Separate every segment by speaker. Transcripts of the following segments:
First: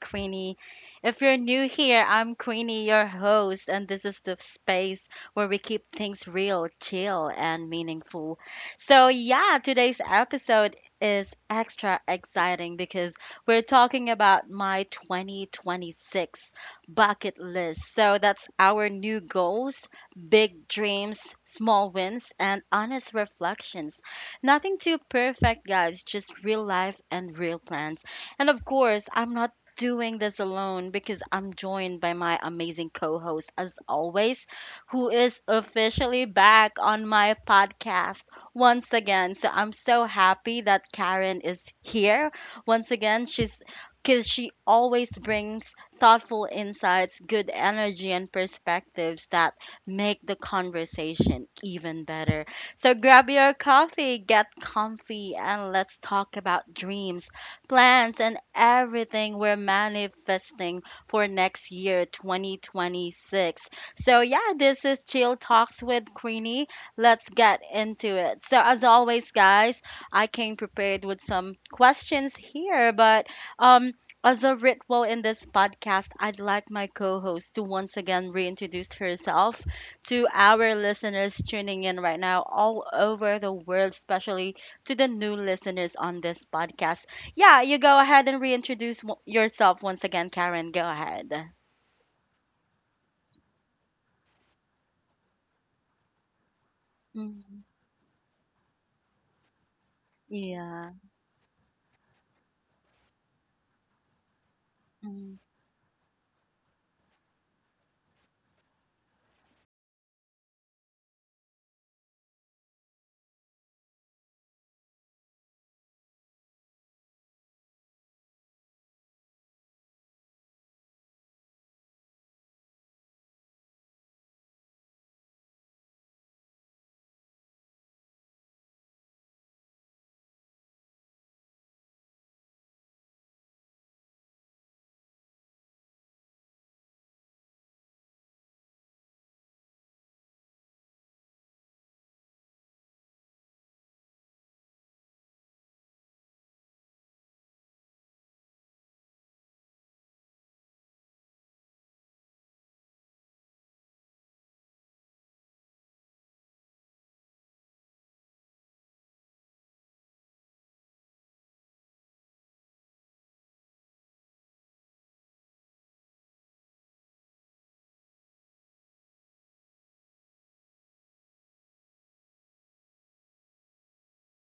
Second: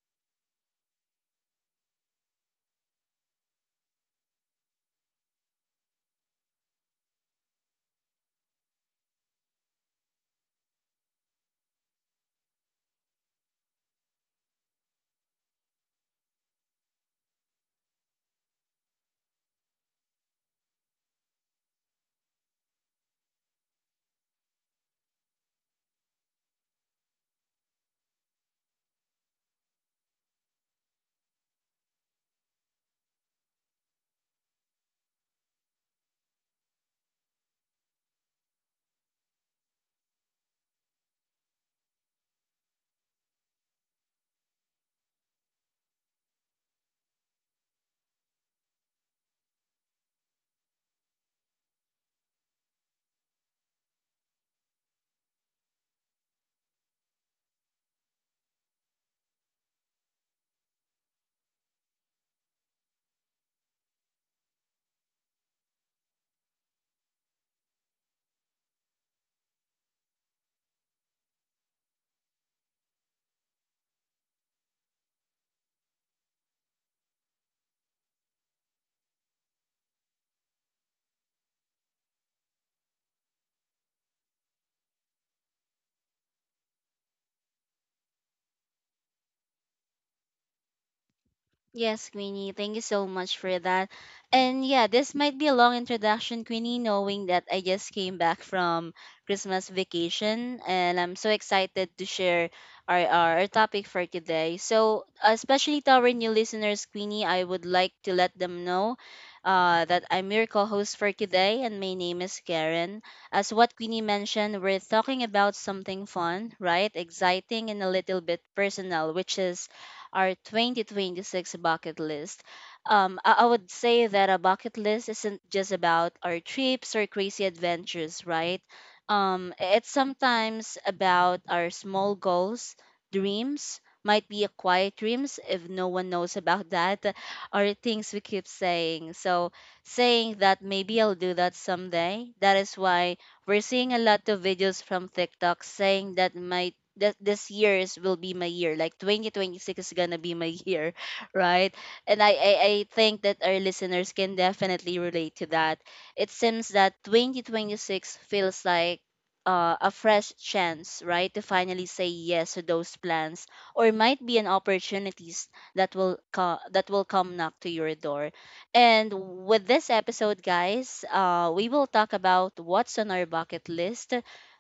Speaker 1: Queenie. If you're new here, I'm Queenie, your host, and this is the space where we keep things real, chill, and meaningful. So, yeah, today's episode is extra exciting because we're talking about my 2026 bucket list. So, that's our new goals, big dreams, small wins, and honest reflections. Nothing too perfect, guys, just real life and real plans. And of course, I'm not doing this alone because I'm joined by my amazing co host, as always, who is officially back on my podcast once again. So I'm so happy that Karen is here once again. She always brings thoughtful insights, good energy, and perspectives that make the conversation even better. So grab your coffee, get comfy, and let's talk about dreams, plans, and everything we're manifesting for next year, 2026. So, yeah, this is Chill Talks with Queenie. Let's get into it. So, as always, guys, I came prepared with some questions here, but um, as a ritual in this podcast, I'd like my co host to once again reintroduce herself to our listeners tuning in right now all over the world, especially to the new listeners on this podcast. Yeah, you go ahead and reintroduce yourself once again, Karen. Go ahead.
Speaker 2: Yes, Queenie, thank you so much for that. And yeah, this might be a long introduction, Queenie, knowing that I
Speaker 1: Mhm.
Speaker 2: just came back from Christmas vacation
Speaker 1: Yeah.
Speaker 2: and I'm so excited to share our topic for today. So,
Speaker 1: Mhm.
Speaker 2: especially to our new listeners, Queenie, I would like to let them know that I'm your co host for today and my name is Karen. As what Queenie mentioned, we're talking about something fun, right? Exciting and a little bit personal, which is our 2026 bucket list. I would say that a bucket list isn't just about our trips or crazy adventures, right? It's sometimes about our small goals, dreams, might be a quiet dreams if no one knows about that, or things we keep saying. So, saying that maybe I'll do that someday, that is why we're seeing a lot of videos from TikTok saying that might that this year is will be my year, like 2026 is gonna be my year, right? And I think that our listeners can definitely relate to that. It seems that 2026 feels like a fresh chance, right, to finally say yes to those plans or might be an opportunities that that will come knock to your door. And with this episode, guys, we will talk about what's on our bucket list,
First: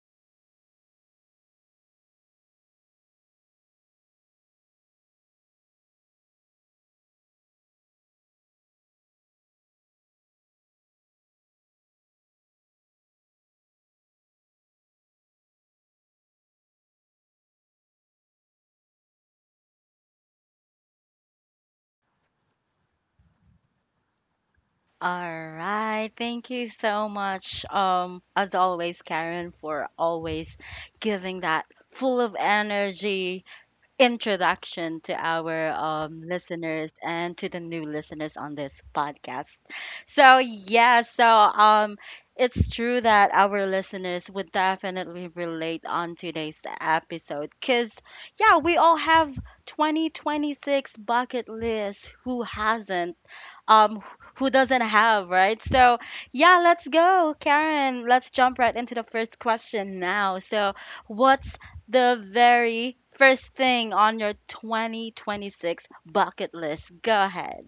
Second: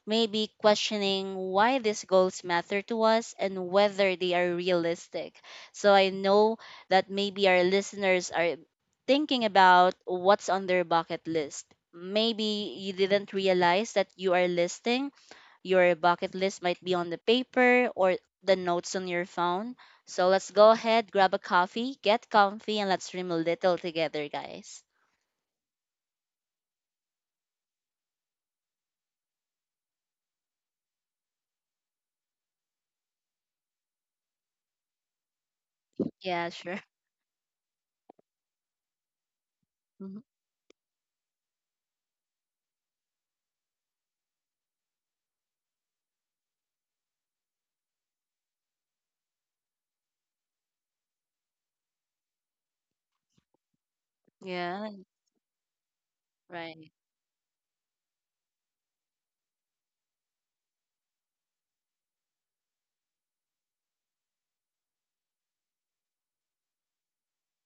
Speaker 2: maybe questioning why these goals matter to us and whether they are realistic. So I know that maybe our listeners are thinking about what's on their bucket list. Maybe you didn't realize that you are listing. Your bucket list might be on the paper or the notes on your phone. So let's go ahead, grab a coffee, get comfy, and let's dream a little together, guys.
Speaker 1: All right. Thank you so much, as always, Karen, for always giving that full of energy, introduction to our
Speaker 2: Yeah, sure.
Speaker 1: listeners and to the new listeners on this podcast.
Speaker 2: Mhm.
Speaker 1: So yeah, it's true that our listeners would definitely relate on today's episode because yeah, we all have 2026 bucket list. Who hasn't? um who doesn't
Speaker 2: Yeah,
Speaker 1: have, right? So, yeah, let's
Speaker 2: right.
Speaker 1: go, Karen. Let's jump right into the first question now. So, what's the very first thing on your 2026 bucket list? Go ahead.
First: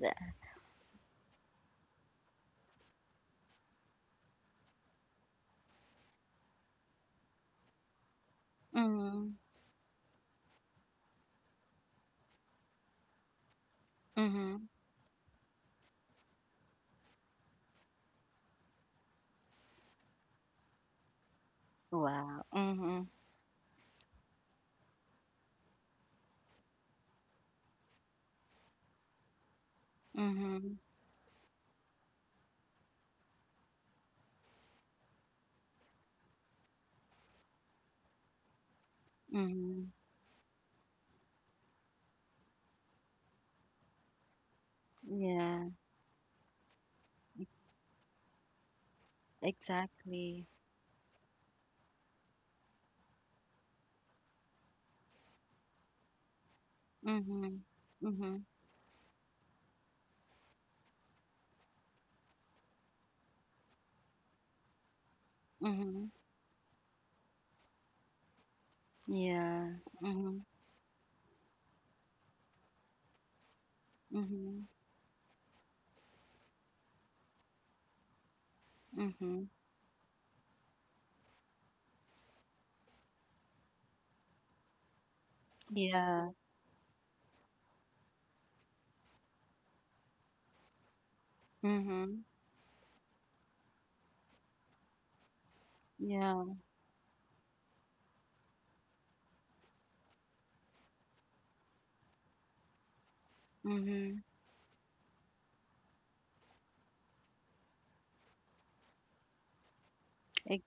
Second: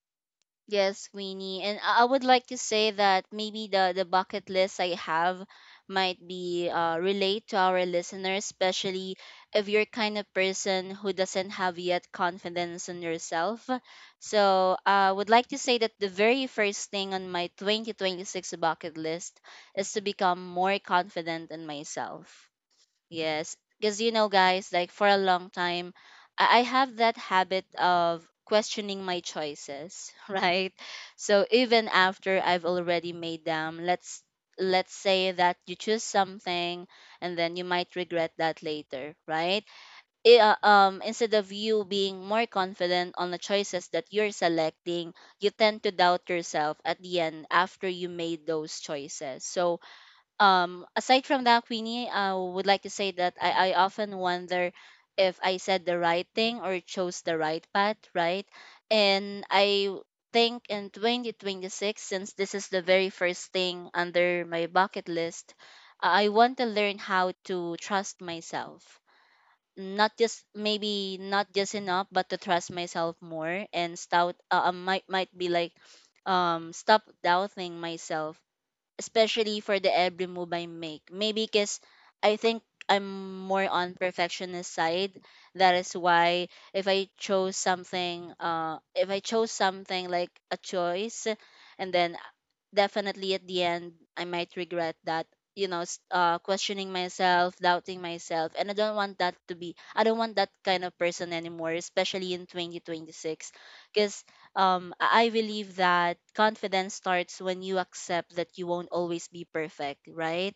Speaker 2: Yes, Queenie. And I would like to say that maybe the bucket list I have might be relate to our listeners, especially
Speaker 1: Mhm.
Speaker 2: if you're kind of person who doesn't have yet confidence in yourself.
Speaker 1: Mhm.
Speaker 2: So I would like to say that the very first thing on my 2026 bucket list is to become more confident in
Speaker 1: Wow.
Speaker 2: myself.
Speaker 1: Mhm.
Speaker 2: Yes, because you know, guys, like for a long time, I have that habit of questioning my choices, right?
Speaker 1: Mhm.
Speaker 2: So even after I've already made them, let's say that you choose something and then you might regret that later, right?
Speaker 1: Mhm.
Speaker 2: Instead of you being more confident on the choices that you're selecting, you
Speaker 1: Yeah,
Speaker 2: tend to doubt yourself at the end after you made those choices. So
Speaker 1: exactly.
Speaker 2: aside from that, Queenie, I would like to say that I often wonder if I said the right thing or chose the
Speaker 1: Mhm.
Speaker 2: right path,
Speaker 1: Mhm.
Speaker 2: right? And I think in 2026, since this is the very first thing under my bucket list,
Speaker 1: Mhm.
Speaker 2: I want to learn how to trust myself,
Speaker 1: Yeah.
Speaker 2: not
Speaker 1: Mhm.
Speaker 2: just, maybe, not just enough, but to trust myself more and stout,
Speaker 1: Mhm.
Speaker 2: might be like, stop doubting myself,
Speaker 1: Mhm.
Speaker 2: especially for the every move I make. Maybe because I think I'm more on perfectionist side. That is
Speaker 1: Yeah.
Speaker 2: why if I chose something like a choice, and then
Speaker 1: Mhm.
Speaker 2: definitely at the end I might regret that. You know,
Speaker 1: Yeah.
Speaker 2: questioning myself, doubting myself, and I don't want that to be. I don't want that kind of person anymore, especially in 2026, because
Speaker 1: Mhm.
Speaker 2: I believe that confidence starts when you accept that you won't always be perfect, right?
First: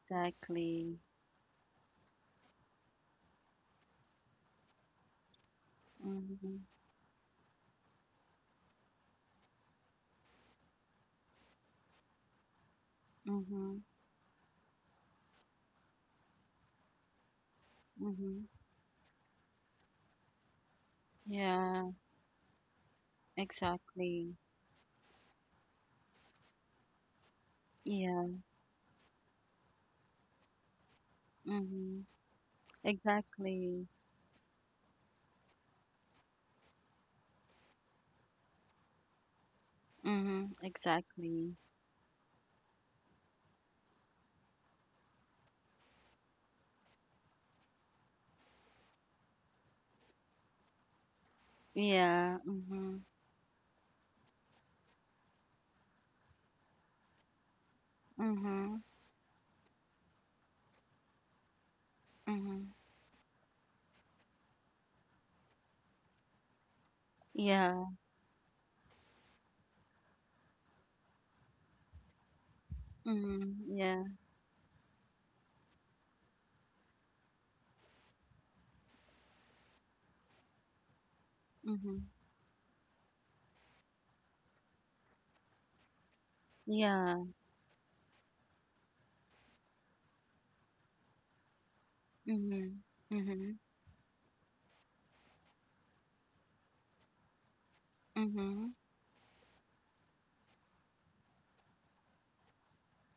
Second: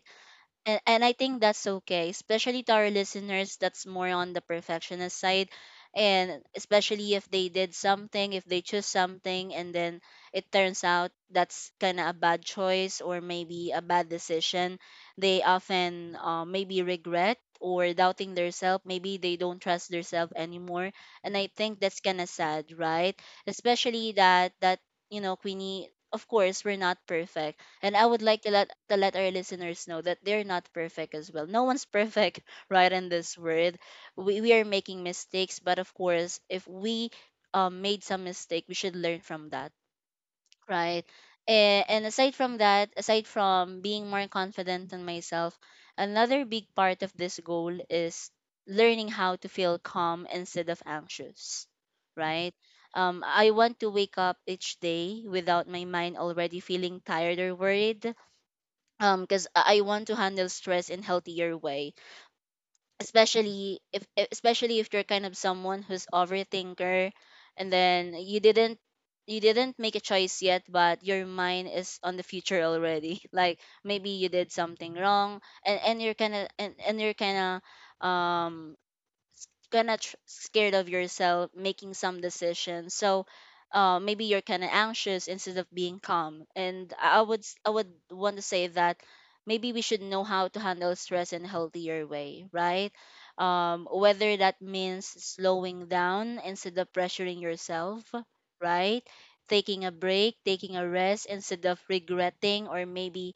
Speaker 2: and, and I think that's okay, especially to our listeners that's more on the perfectionist side. And
Speaker 1: Mm-hmm.
Speaker 2: especially if they did something, if they choose something, and then it turns out that's kind of a bad choice or maybe a
Speaker 1: Mm-hmm.
Speaker 2: bad decision, they often maybe regret or doubting
Speaker 1: Mm-hmm.
Speaker 2: themselves. Maybe they don't trust themselves anymore. And I think
Speaker 1: Yeah,
Speaker 2: that's kind of sad, right? Especially
Speaker 1: exactly.
Speaker 2: that you know, Queenie, of course, we're not perfect, and I would
Speaker 1: Yeah.
Speaker 2: like to let our listeners know that they're not perfect as well. No one's
Speaker 1: Mm-hmm.
Speaker 2: perfect, right? In this world,
Speaker 1: Exactly.
Speaker 2: we are making mistakes, but of course, if we made some mistake, we should learn from that,
Speaker 1: Mm-hmm.
Speaker 2: right?
Speaker 1: Exactly.
Speaker 2: And aside from that, aside from being more confident in myself, another big part of this goal is learning how to feel calm instead of anxious,
Speaker 1: Yeah.
Speaker 2: right?
Speaker 1: Mm-hmm.
Speaker 2: I want to wake up each day without my mind already feeling tired or worried,
Speaker 1: Mm-hmm.
Speaker 2: because I want to handle stress in healthier way,
Speaker 1: Mm-hmm.
Speaker 2: especially if e- especially if you're kind of someone who's overthinker and
Speaker 1: Yeah.
Speaker 2: then you didn't make a choice yet, but your mind is on the future already. Like
Speaker 1: Mm-hmm.
Speaker 2: maybe
Speaker 1: Yeah.
Speaker 2: you did something wrong and you're kind of um scared of yourself making
Speaker 1: Mm-hmm.
Speaker 2: some decisions. So maybe you're kind of anxious instead of being calm. And i I would
Speaker 1: Yeah.
Speaker 2: s- i would want to say that maybe we should know how to handle stress in a healthier way, right?
Speaker 1: Mm-hmm. Mm-hmm.
Speaker 2: Whether that means slowing down instead of pressuring yourself,
Speaker 1: Mm-hmm.
Speaker 2: right, taking a break, taking a rest, instead of regretting or maybe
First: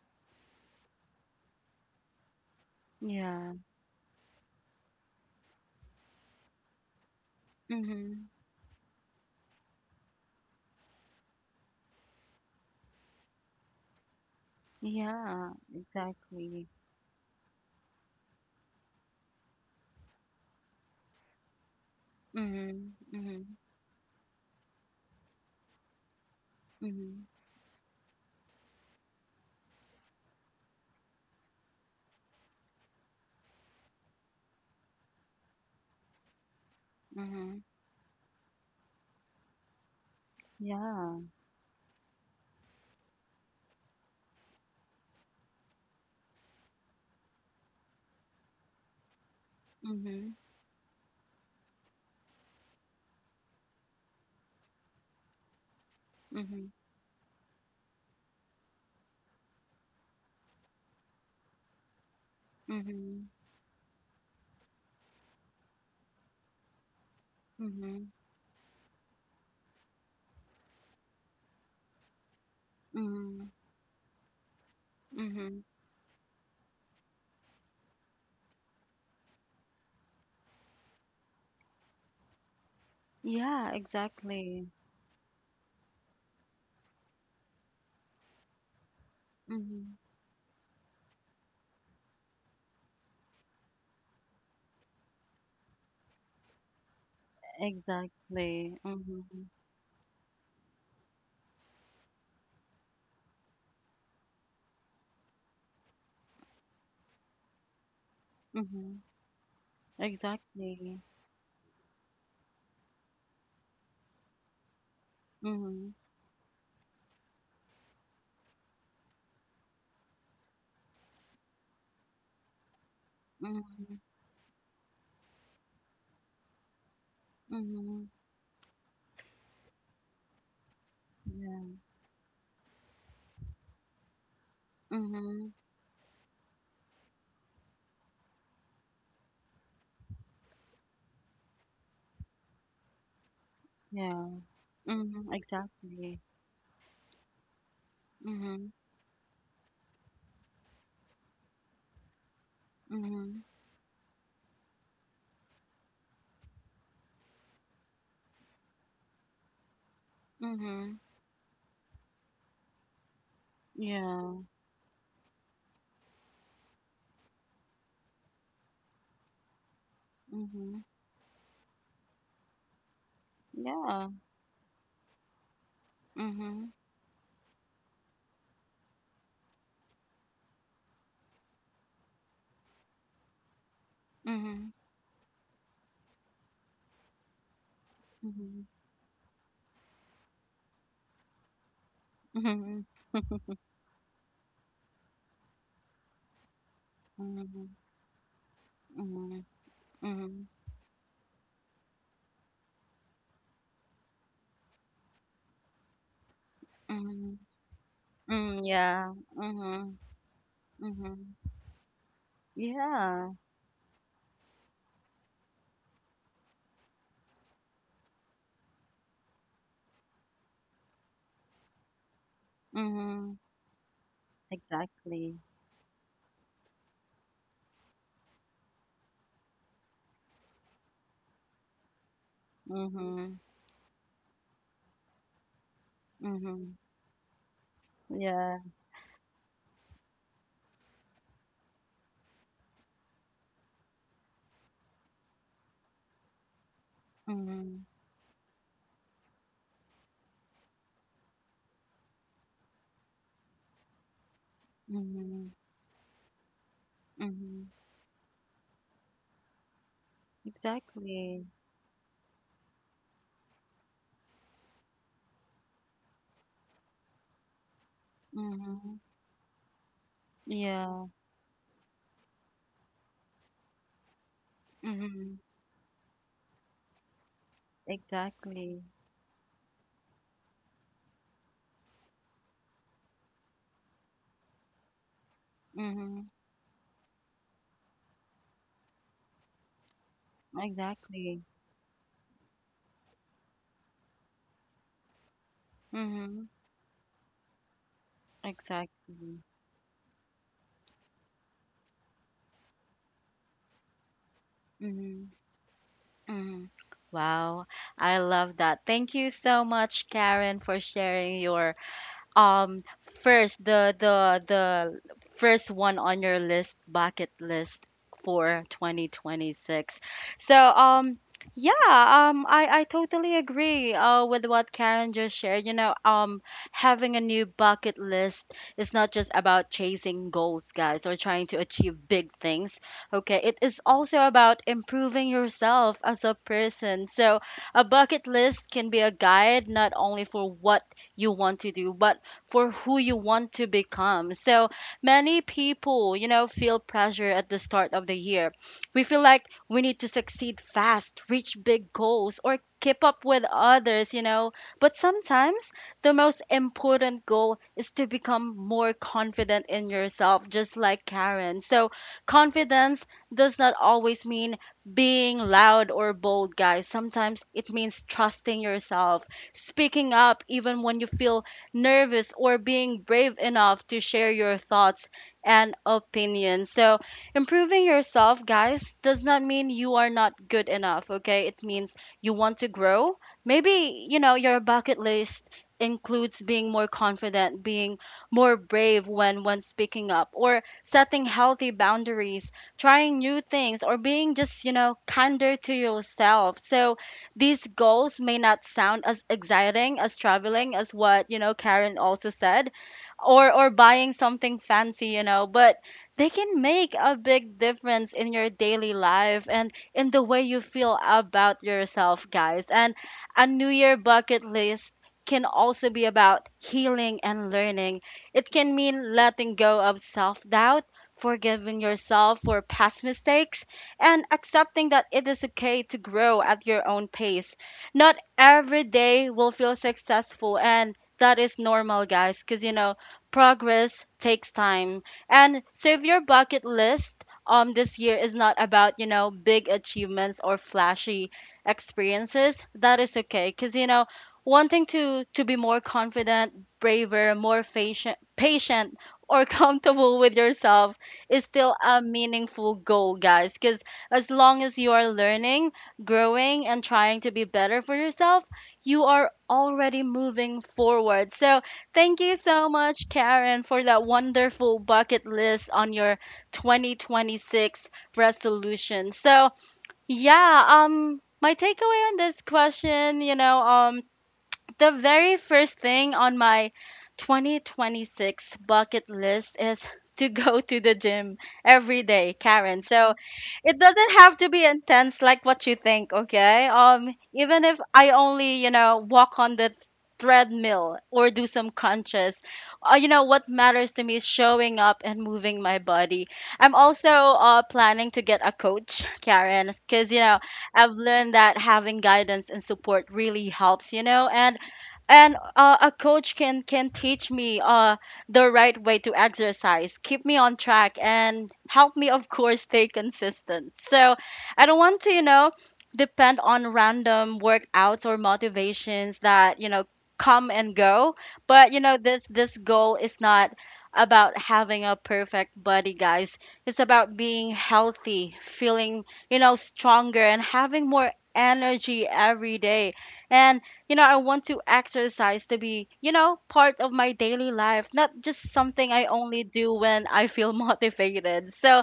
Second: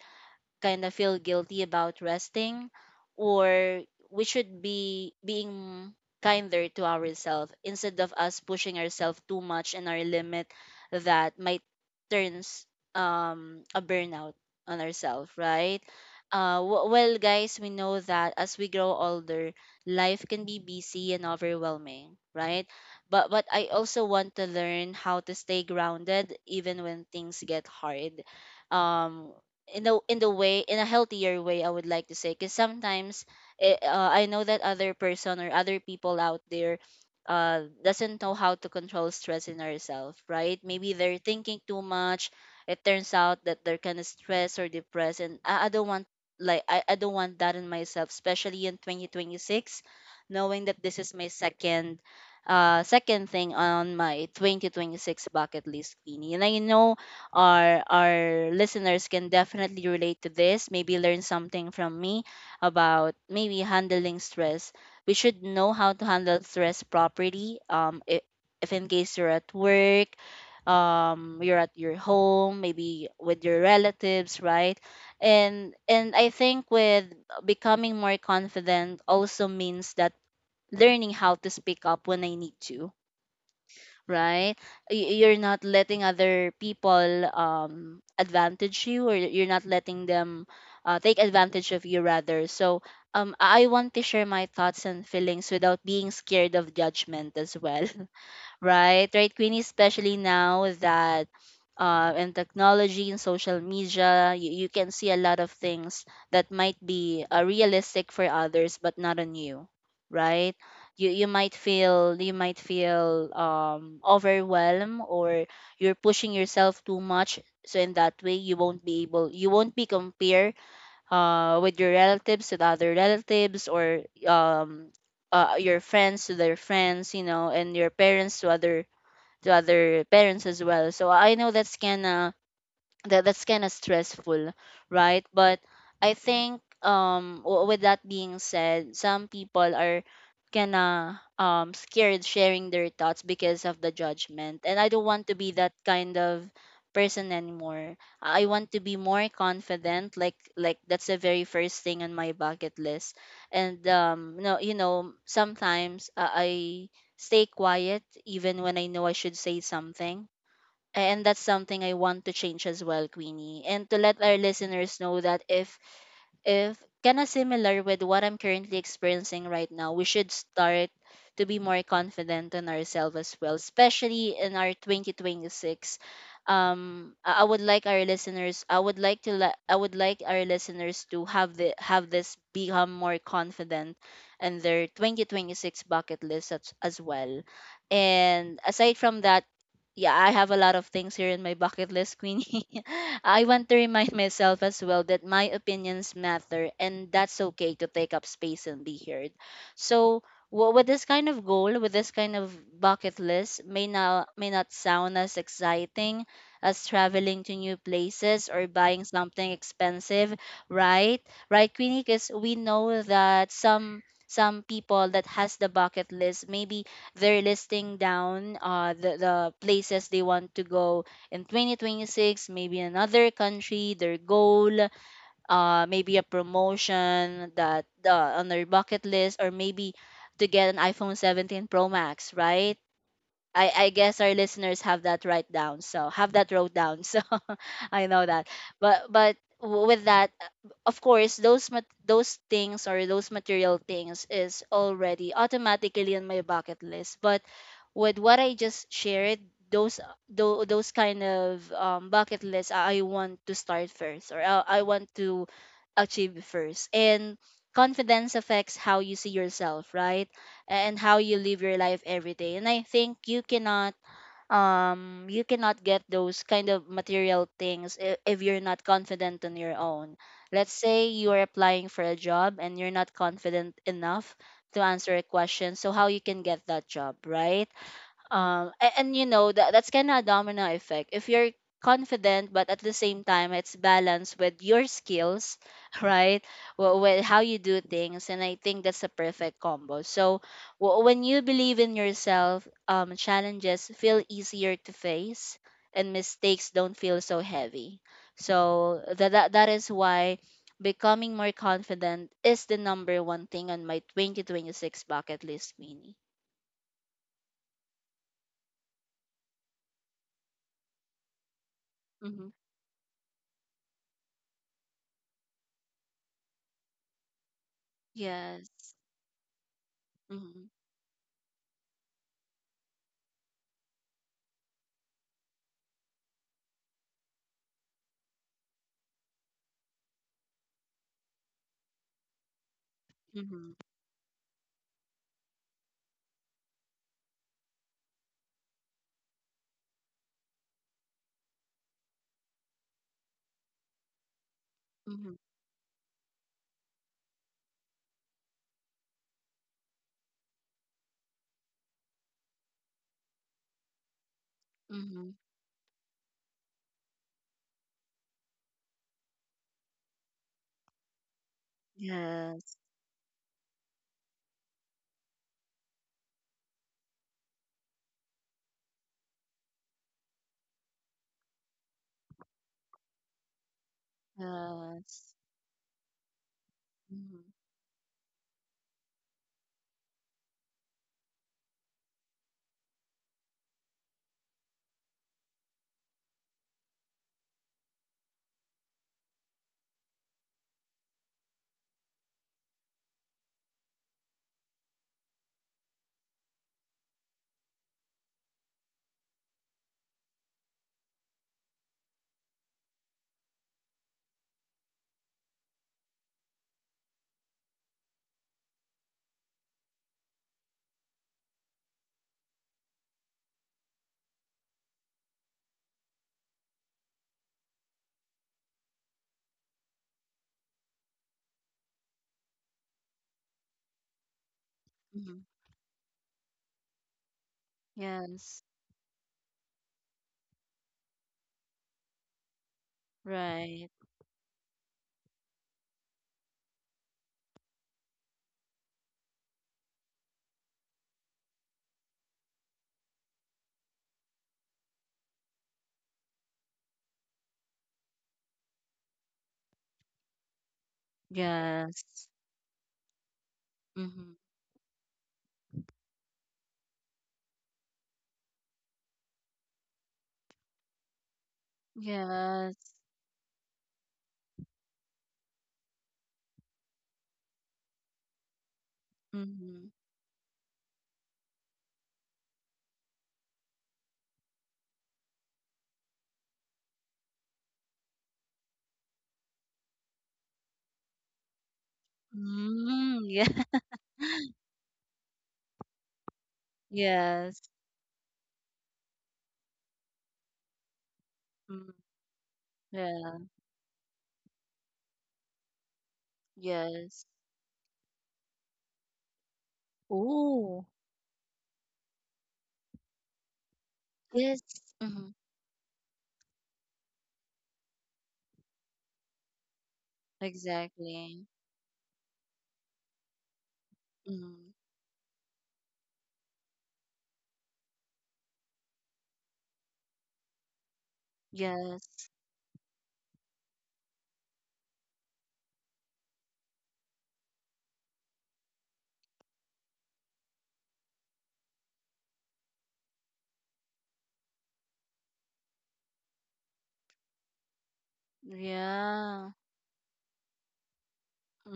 Speaker 2: kind of feel guilty about resting,
Speaker 1: Yeah.
Speaker 2: or we should be being kinder to ourselves instead
Speaker 1: Mm-hmm.
Speaker 2: of us pushing ourselves too much in our limit, that might turns a burnout on ourselves,
Speaker 1: Yeah.
Speaker 2: right?
Speaker 1: Exactly.
Speaker 2: Well guys, we know that as we grow older, life can be busy and overwhelming, right?
Speaker 1: Mm-hmm.
Speaker 2: but
Speaker 1: Mm-hmm.
Speaker 2: but I also want to learn how to stay grounded even when
Speaker 1: Mm-hmm.
Speaker 2: things get hard, um in the way, in a healthier way, I would like to say, because sometimes I know that other person or other people out there
Speaker 1: Mm-hmm.
Speaker 2: doesn't know how to control stress in ourselves, right? Maybe
Speaker 1: Yeah.
Speaker 2: they're thinking too much, it turns out that they're kind of stressed or depressed. And I don't want, like I don't want that in myself, especially in 2026,
Speaker 1: Mm-hmm.
Speaker 2: knowing that this is my second second thing on my 2026 bucket list, Queenie. And I
Speaker 1: Mm-hmm.
Speaker 2: know our listeners can definitely relate to this, maybe learn something from me about
Speaker 1: Mm-hmm.
Speaker 2: maybe handling stress. We should know how to handle stress properly,
Speaker 1: Mm-hmm.
Speaker 2: if in case you're at work, you're at your home maybe
Speaker 1: Mm-hmm.
Speaker 2: with your relatives, right?
Speaker 1: Mhm.
Speaker 2: And I think with becoming more confident also means that learning how to speak up when I need to,
Speaker 1: Yeah,
Speaker 2: right?
Speaker 1: exactly.
Speaker 2: You're not letting other people advantage you, or you're not
Speaker 1: Mhm.
Speaker 2: letting them take advantage of you, rather. So I want to share my thoughts and feelings without being scared of judgment as well.
Speaker 1: Exactly.
Speaker 2: Right? Right,
Speaker 1: Mhm.
Speaker 2: Queenie, especially now that in technology and social media, you can see a lot of things that might be realistic for others, but
Speaker 1: Mhm.
Speaker 2: not on you, right?
Speaker 1: Exactly.
Speaker 2: You might feel, you might feel, overwhelmed or
Speaker 1: Mhm.
Speaker 2: you're pushing yourself too much. So in that way, you won't be compared, with your relatives to the other relatives,
Speaker 1: Mhm.
Speaker 2: or your friends to their friends, you know, and your
Speaker 1: Mhm.
Speaker 2: parents to other, to other parents as well. So I know that's
Speaker 1: Yeah.
Speaker 2: kind of, that's kind of stressful, right?
Speaker 1: Mhm.
Speaker 2: But I think with that being said, some people are kinda scared sharing their thoughts because of the
Speaker 1: Yeah.
Speaker 2: judgment, and I don't want
Speaker 1: Mhm.
Speaker 2: to be that
Speaker 1: Exactly.
Speaker 2: kind of person anymore. I
Speaker 1: Mhm.
Speaker 2: want to be more confident, like that's the very first thing on my bucket list.
Speaker 1: Mhm.
Speaker 2: And no you know, sometimes I stay quiet even when I know I should say something,
Speaker 1: Mhm.
Speaker 2: and that's something I want to change as well, Queenie. And to let our
Speaker 1: Yeah.
Speaker 2: listeners know that if kind of similar with what I'm currently experiencing right now, we should
Speaker 1: Mhm.
Speaker 2: start to be more confident in ourselves as well,
Speaker 1: Yeah.
Speaker 2: especially in our 2026.
Speaker 1: Mhm.
Speaker 2: I would like our listeners. I would like our listeners to have this become more confident in
Speaker 1: Mhm.
Speaker 2: their 2026 bucket list as well. And
Speaker 1: Mhm.
Speaker 2: aside from that, yeah, I have a lot of things here in my bucket list, Queenie.
Speaker 1: Mhm.
Speaker 2: I want to remind myself as well that my opinions matter and that's
Speaker 1: Mhm.
Speaker 2: okay to take up space and be heard.
Speaker 1: Mhm.
Speaker 2: So,
Speaker 1: Mhm.
Speaker 2: with this kind of goal, with this kind of bucket list, may not sound as exciting as
Speaker 1: Mhm.
Speaker 2: traveling to new
Speaker 1: Mm,
Speaker 2: places or
Speaker 1: yeah.
Speaker 2: buying something
Speaker 1: Mhm.
Speaker 2: expensive, right?
Speaker 1: Mhm.
Speaker 2: Right, Queenie, because we know
Speaker 1: Yeah.
Speaker 2: that some people that has the bucket list maybe they're listing down the places they want to go in 2026, maybe
Speaker 1: Mhm.
Speaker 2: another country their goal.
Speaker 1: Exactly.
Speaker 2: Maybe a promotion that on their bucket list, or maybe to get an iphone 17 pro max, right?
Speaker 1: Mhm.
Speaker 2: I guess our listeners have that right down, so have that
Speaker 1: Mhm.
Speaker 2: wrote down so I know
Speaker 1: Yeah.
Speaker 2: that. But with that, of course, those things or those material things is already automatically on my bucket list. But
Speaker 1: Mhm.
Speaker 2: with what I just shared, those those kind of bucket lists, I want to start first, or I want
Speaker 1: Mhm.
Speaker 2: to achieve first. And
Speaker 1: Mhm.
Speaker 2: confidence affects how you see yourself, right? And how you
Speaker 1: Exactly.
Speaker 2: live your life every day. And I think you cannot get those kind of material things if you're not
Speaker 1: Mhm.
Speaker 2: confident on your own. Let's
Speaker 1: Yeah.
Speaker 2: say you are applying for a job and you're not confident enough to answer a
Speaker 1: Mhm.
Speaker 2: question, so how you can get that job, right?
Speaker 1: Exactly.
Speaker 2: And, you know that that's kind of a domino effect. If you're confident but at the same time it's balanced with your skills,
Speaker 1: Mhm.
Speaker 2: right, well, with how you do things, and I think that's a perfect combo. So when
Speaker 1: Exactly.
Speaker 2: you believe in yourself, challenges feel easier to face and
Speaker 1: Mhm.
Speaker 2: mistakes don't feel so heavy. So that
Speaker 1: Exactly.
Speaker 2: that, that is why becoming more confident is the number one thing on my 2026
Speaker 1: Mhm.
Speaker 2: bucket list mini.
Speaker 1: Mhm. Wow. I love that. Thank you so much, Karen, for sharing your
Speaker 2: Hmm.
Speaker 1: um first the first one on your list bucket list for
Speaker 2: Yes.
Speaker 1: 2026. so
Speaker 2: Mhm,
Speaker 1: um yeah um i i totally agree with what Karen just shared. Having a new bucket list is not just about chasing goals, guys, or trying to achieve big things. Okay, it
Speaker 2: mhm,
Speaker 1: is also about improving yourself as a person. So a bucket list can be a guide not only for what you want to do, but for who you want to become. So many
Speaker 2: mhm,
Speaker 1: people, you know, feel pressure at the start of the year. We feel like we need to succeed fast, reach big goals, or keep up with others, you know. But
Speaker 2: mhm.
Speaker 1: sometimes the most important goal is to become more confident in yourself, just like Karen. So
Speaker 2: Yes,
Speaker 1: confidence does not always mean being loud or bold, guys. Sometimes it means trusting yourself, speaking up even when you feel nervous, or being brave enough to share your thoughts
Speaker 2: yes.
Speaker 1: and opinions. So,
Speaker 2: Mhm,
Speaker 1: improving yourself, guys, does not mean you are not good enough, okay? It means you want to grow. Maybe, you know, your bucket list includes being more confident, being more brave when speaking up, or setting healthy boundaries, trying new things, or being just, you know, kinder to yourself. So, these goals may not sound as exciting as traveling, as what, you know, Karen also said, or buying something fancy, you know, but they can make a big difference in your daily life and in the way you feel about yourself, guys. And a new year bucket list can also be about healing and learning. It can mean letting go of self doubt, forgiving yourself for past mistakes, and accepting that it is
Speaker 2: mhm.
Speaker 1: okay to grow at your own pace. Not
Speaker 2: Yes,
Speaker 1: every day will feel successful, and that is normal, guys, because you know,
Speaker 2: right.
Speaker 1: progress takes time. And so, if your bucket list this year is not about, you know, big achievements or flashy experiences, that is okay, because you know, wanting to be more confident, braver, more patient, or comfortable with yourself is still a
Speaker 2: Yes.
Speaker 1: meaningful goal, guys, because as
Speaker 2: Mhm.
Speaker 1: long as you are learning, growing, and trying to be better for yourself, you are already moving forward. So, thank you so
Speaker 2: Yes.
Speaker 1: much, Karen, for that wonderful bucket list on your 2026 resolution. So,
Speaker 2: Mhm.
Speaker 1: yeah, my takeaway on this question, you know, the very first thing on my 2026 bucket list is to go to the gym every day, Karen. So
Speaker 2: Mm, yeah.
Speaker 1: it doesn't have to be intense like what you think, okay? Even
Speaker 2: Yes.
Speaker 1: if I only, you know, walk on the treadmill or do some
Speaker 2: Mm,
Speaker 1: crunches, you know, what
Speaker 2: yeah.
Speaker 1: matters to me is showing up and moving my body. I'm also
Speaker 2: Yes.
Speaker 1: planning to get a coach, Karen, because, you know,
Speaker 2: Oh,
Speaker 1: I've learned that having guidance and support really helps, you know.
Speaker 2: yes. Mm-hmm.
Speaker 1: And A coach can teach me the right way to exercise, keep me on track, and
Speaker 2: Exactly.
Speaker 1: help me, of course, stay consistent. So I
Speaker 2: Mm-hmm.
Speaker 1: don't want to, you know, depend on random workouts or motivations that, you know, come and go. But you know,
Speaker 2: Yes.
Speaker 1: this goal is not about having a perfect body, guys. It's about being healthy, feeling, you know, stronger, and having more energy every day. And you know, I want to exercise to be, you know, part of my daily life, not just something I only
Speaker 2: Yeah.
Speaker 1: do when I feel motivated. So,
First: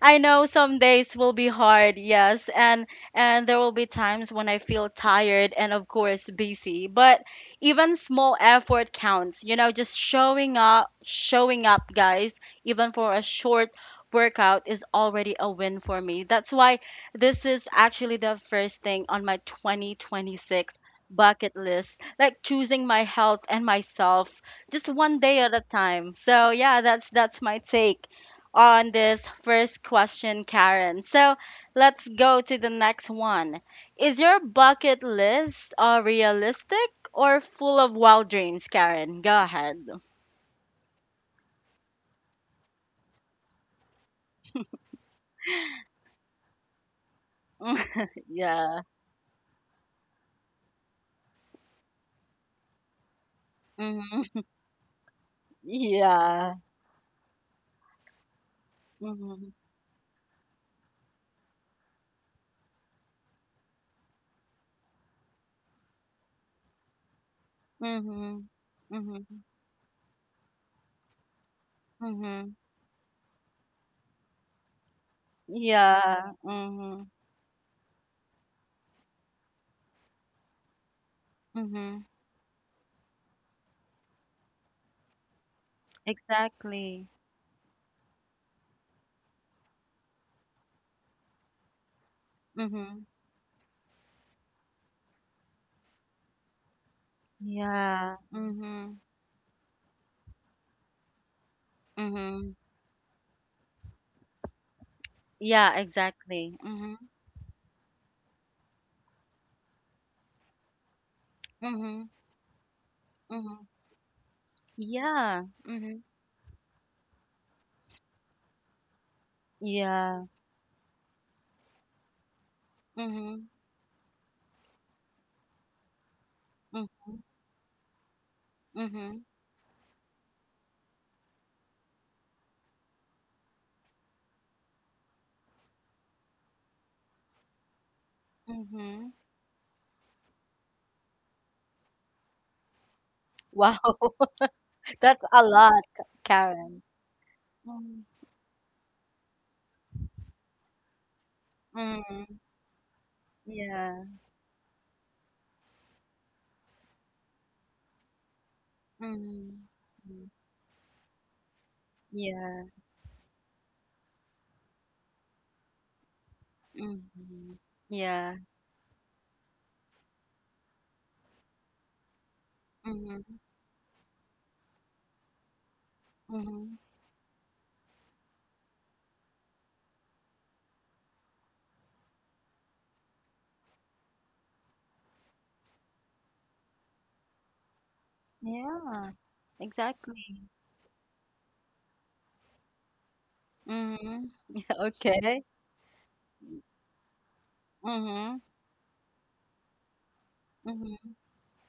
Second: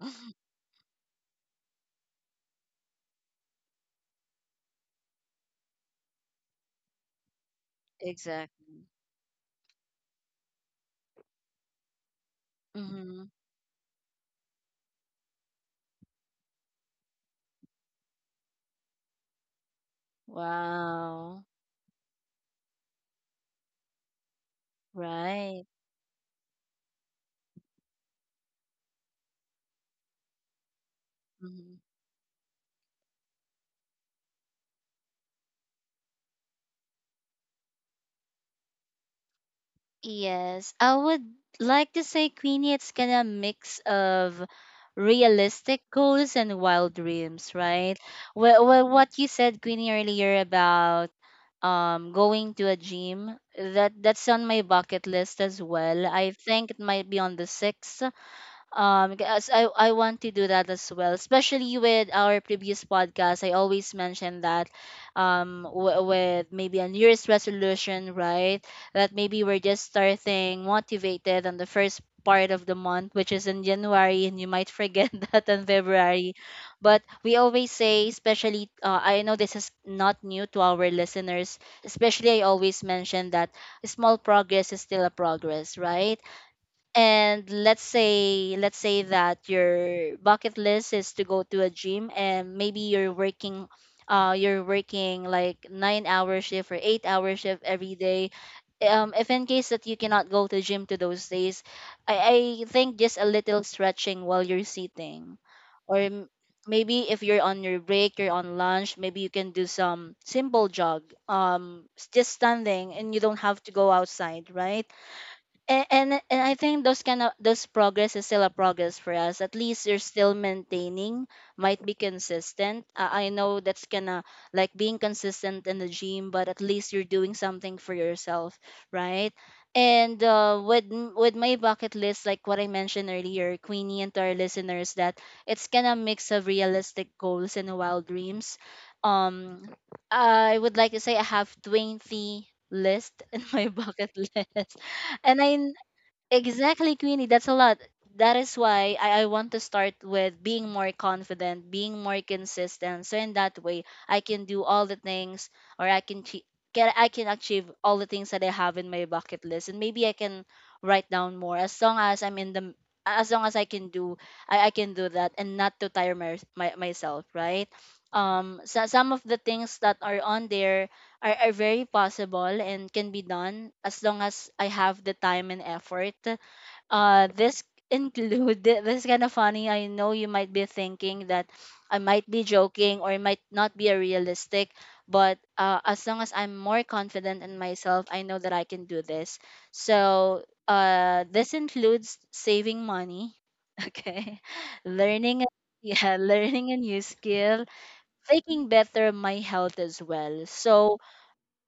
Speaker 1: I know some days will be hard, yes, and there will be times when I feel tired and of course busy, but even small
Speaker 2: Exactly.
Speaker 1: effort counts. You know, just showing up, guys, even for a
Speaker 2: Mm-hmm.
Speaker 1: short workout is already a win for me. That's why this is actually the first thing on my 2026
Speaker 2: Wow.
Speaker 1: bucket list, like choosing my health and myself just one day at a
Speaker 2: Right.
Speaker 1: time. So, yeah, that's my take on this first question, Karen. So
Speaker 2: Mhm.
Speaker 1: let's go to the next one. Is your bucket list realistic or full of wild dreams, Karen? Go ahead.
Speaker 2: Yes, I would like to say, Queenie, it's kind of mix of realistic goals and wild dreams, right? Well,
Speaker 1: Yeah.
Speaker 2: well, what you said, Queenie, earlier about going to a gym, that that's
Speaker 1: Mm-hmm.
Speaker 2: on my bucket list as well. I
Speaker 1: Yeah.
Speaker 2: think it might be on the sixth,
Speaker 1: Mm-hmm.
Speaker 2: because I want to do that as well, especially with our previous podcast I always mention that with maybe a new year's resolution,
Speaker 1: Mm-hmm.
Speaker 2: right? That
Speaker 1: Mm-hmm.
Speaker 2: maybe we're just starting motivated on the first part
Speaker 1: Mm-hmm.
Speaker 2: of the month, which is in january, and you might forget that in
Speaker 1: Yeah.
Speaker 2: february. But
Speaker 1: Mm-hmm.
Speaker 2: we always say, especially I know this is not new to our listeners,
Speaker 1: Mm-hmm.
Speaker 2: especially I always mention that small progress is still a progress, right?
Speaker 1: Exactly.
Speaker 2: And let's say, let's say that your bucket list is to go to a gym, and maybe
Speaker 1: Mm-hmm.
Speaker 2: you're working like 9 hour shift or 8 hour shift every
Speaker 1: Yeah.
Speaker 2: day.
Speaker 1: Mm-hmm.
Speaker 2: If in case that you cannot go to gym to those days,
Speaker 1: Mm-hmm.
Speaker 2: i think just a little stretching while you're sitting,
Speaker 1: Yeah,
Speaker 2: or
Speaker 1: exactly. Mm-hmm.
Speaker 2: maybe if you're on your break, you're on lunch, maybe you can do some simple jog,
Speaker 1: Mm-hmm.
Speaker 2: just standing, and you don't
Speaker 1: Mm-hmm.
Speaker 2: have to go outside, right?
Speaker 1: Yeah.
Speaker 2: and,
Speaker 1: Mm-hmm.
Speaker 2: and and I think those kind of those progress is still a progress for us. At least you're
Speaker 1: Yeah.
Speaker 2: still maintaining, might be consistent. I
Speaker 1: Mhm.
Speaker 2: know that's gonna like being consistent in the gym, but at least you're
Speaker 1: Mhm.
Speaker 2: doing something for yourself,
Speaker 1: Mhm.
Speaker 2: right? And with my bucket list, like what I mentioned earlier, Queenie, and to our listeners, that it's gonna mix of realistic goals and wild dreams.
Speaker 1: Mhm.
Speaker 2: Um, I would like to say I have 20 list in my
Speaker 1: Wow.
Speaker 2: bucket list,
Speaker 1: That's
Speaker 2: and
Speaker 1: a
Speaker 2: I.
Speaker 1: lot, Karen.
Speaker 2: Exactly, Queenie. That's a lot.
Speaker 1: Mm.
Speaker 2: That is why I want to start with being more confident, being more
Speaker 1: Mm.
Speaker 2: consistent. So in that way,
Speaker 1: Yeah.
Speaker 2: I can do all the things, or I can chi- can I can achieve all the things that I have in my bucket
Speaker 1: Mm.
Speaker 2: list, and maybe I
Speaker 1: Mm.
Speaker 2: can write down more as long as I'm in
Speaker 1: Yeah.
Speaker 2: the, as long as I can do, I can do that and not to tire my myself,
Speaker 1: Mhm.
Speaker 2: right?
Speaker 1: Yeah.
Speaker 2: So some of the things that are on there are very possible and can be
Speaker 1: Mhm.
Speaker 2: done as long as I have the time and effort.
Speaker 1: Mhm.
Speaker 2: This include this is kind of funny. I know you might be thinking that I might be joking or it might not be a realistic, but as long as I'm more confident in myself, I know that I can do
Speaker 1: Yeah.
Speaker 2: this.
Speaker 1: Exactly.
Speaker 2: So this includes saving money.
Speaker 1: Mhm.
Speaker 2: Okay, learning
Speaker 1: Okay.
Speaker 2: a- yeah, learning a new skill,
Speaker 1: Mhm.
Speaker 2: taking better of my health as well. So
Speaker 1: Mhm.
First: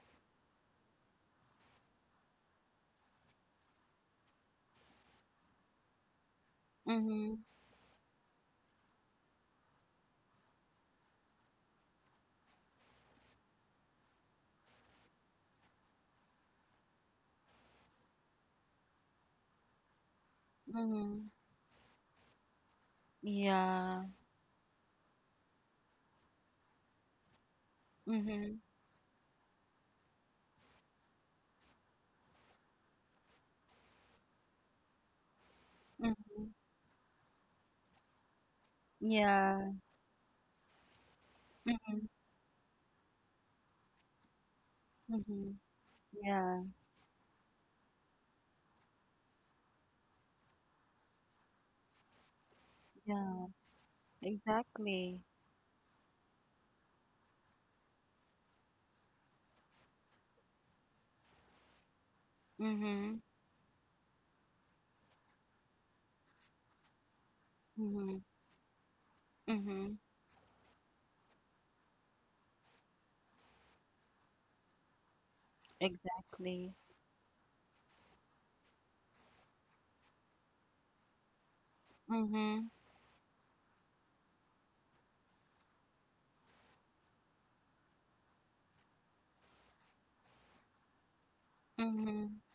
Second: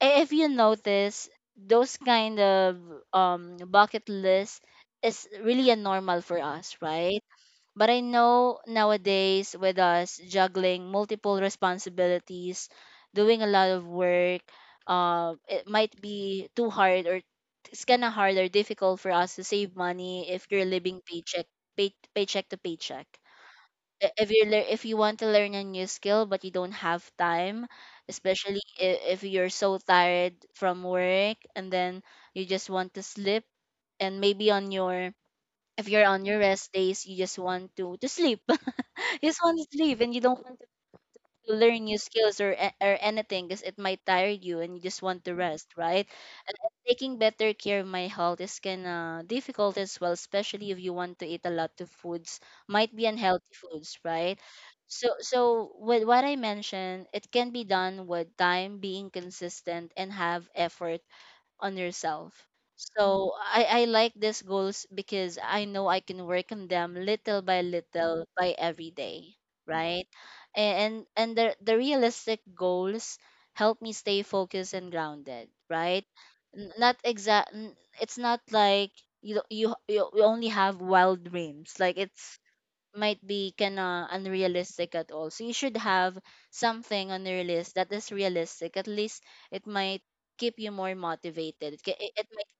Speaker 2: if you notice those kind of bucket list is really a normal for us, right?
Speaker 1: Mhm.
Speaker 2: But I know nowadays, with us juggling multiple responsibilities, doing a lot of work, it might be too hard, or it's kind of hard or difficult for us to save money if you're living
Speaker 1: Mhm.
Speaker 2: paycheck, paycheck to paycheck.
Speaker 1: Yeah.
Speaker 2: If you want to learn a new skill but you don't have time,
Speaker 1: Mhm.
Speaker 2: especially if you're so tired from work and then you just want to sleep. And maybe on your, if you're on your
Speaker 1: Mhm.
Speaker 2: rest days, you just want to sleep. You just want to
Speaker 1: Yeah.
Speaker 2: sleep and you don't want to learn new
Speaker 1: Mhm.
Speaker 2: skills, or anything, because it might tire you and you just want to
Speaker 1: Mhm.
Speaker 2: rest, right? And,
Speaker 1: Yeah.
Speaker 2: and taking better care of my health is kind of difficult as well, especially if you want to eat a lot of foods, might be
Speaker 1: Yeah.
Speaker 2: unhealthy foods, right? So
Speaker 1: Exactly.
Speaker 2: so with what I mentioned, it can be done with time, being consistent, and have effort on yourself.
Speaker 1: Mhm.
Speaker 2: So I like these goals because I know I can work on them little by
Speaker 1: Mhm.
Speaker 2: little by every day,
Speaker 1: Mm-hmm.
Speaker 2: right? And the realistic goals help me stay focused and grounded, right? N-
Speaker 1: Exactly.
Speaker 2: Not exact. It's not like you you only have wild dreams. Like it's
Speaker 1: Mm-hmm.
Speaker 2: might be kinda unrealistic at all. So you should have something on your list that is realistic. At least it might keep you more motivated. It, it it
Speaker 1: Mm-hmm.
Speaker 2: might,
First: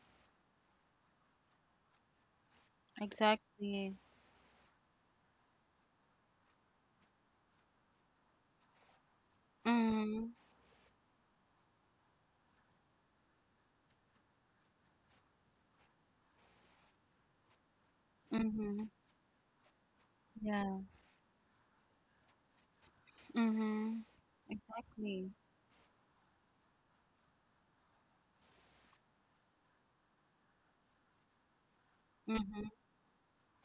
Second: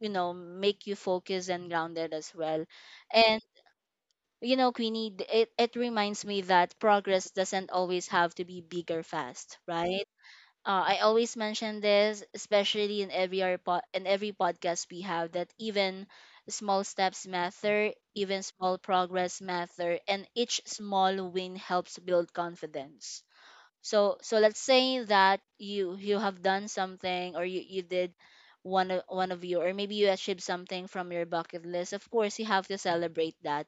Speaker 2: you know, make you focused and grounded as well. And
Speaker 1: Exactly.
Speaker 2: you know, Queenie, it reminds me that progress doesn't always have to be big or fast, right?
Speaker 1: Mm-hmm.
Speaker 2: I always mention this, especially in in every podcast we have, that even small steps matter, even small
Speaker 1: Mm-hmm.
Speaker 2: progress matter, and each
Speaker 1: Yeah.
Speaker 2: small win helps build confidence.
Speaker 1: Mm-hmm.
Speaker 2: So let's say
Speaker 1: Exactly.
Speaker 2: that you have done something, or you did one of you, or maybe you achieved something from your bucket list. Of course, you
Speaker 1: Mm-hmm.
Speaker 2: have to celebrate that.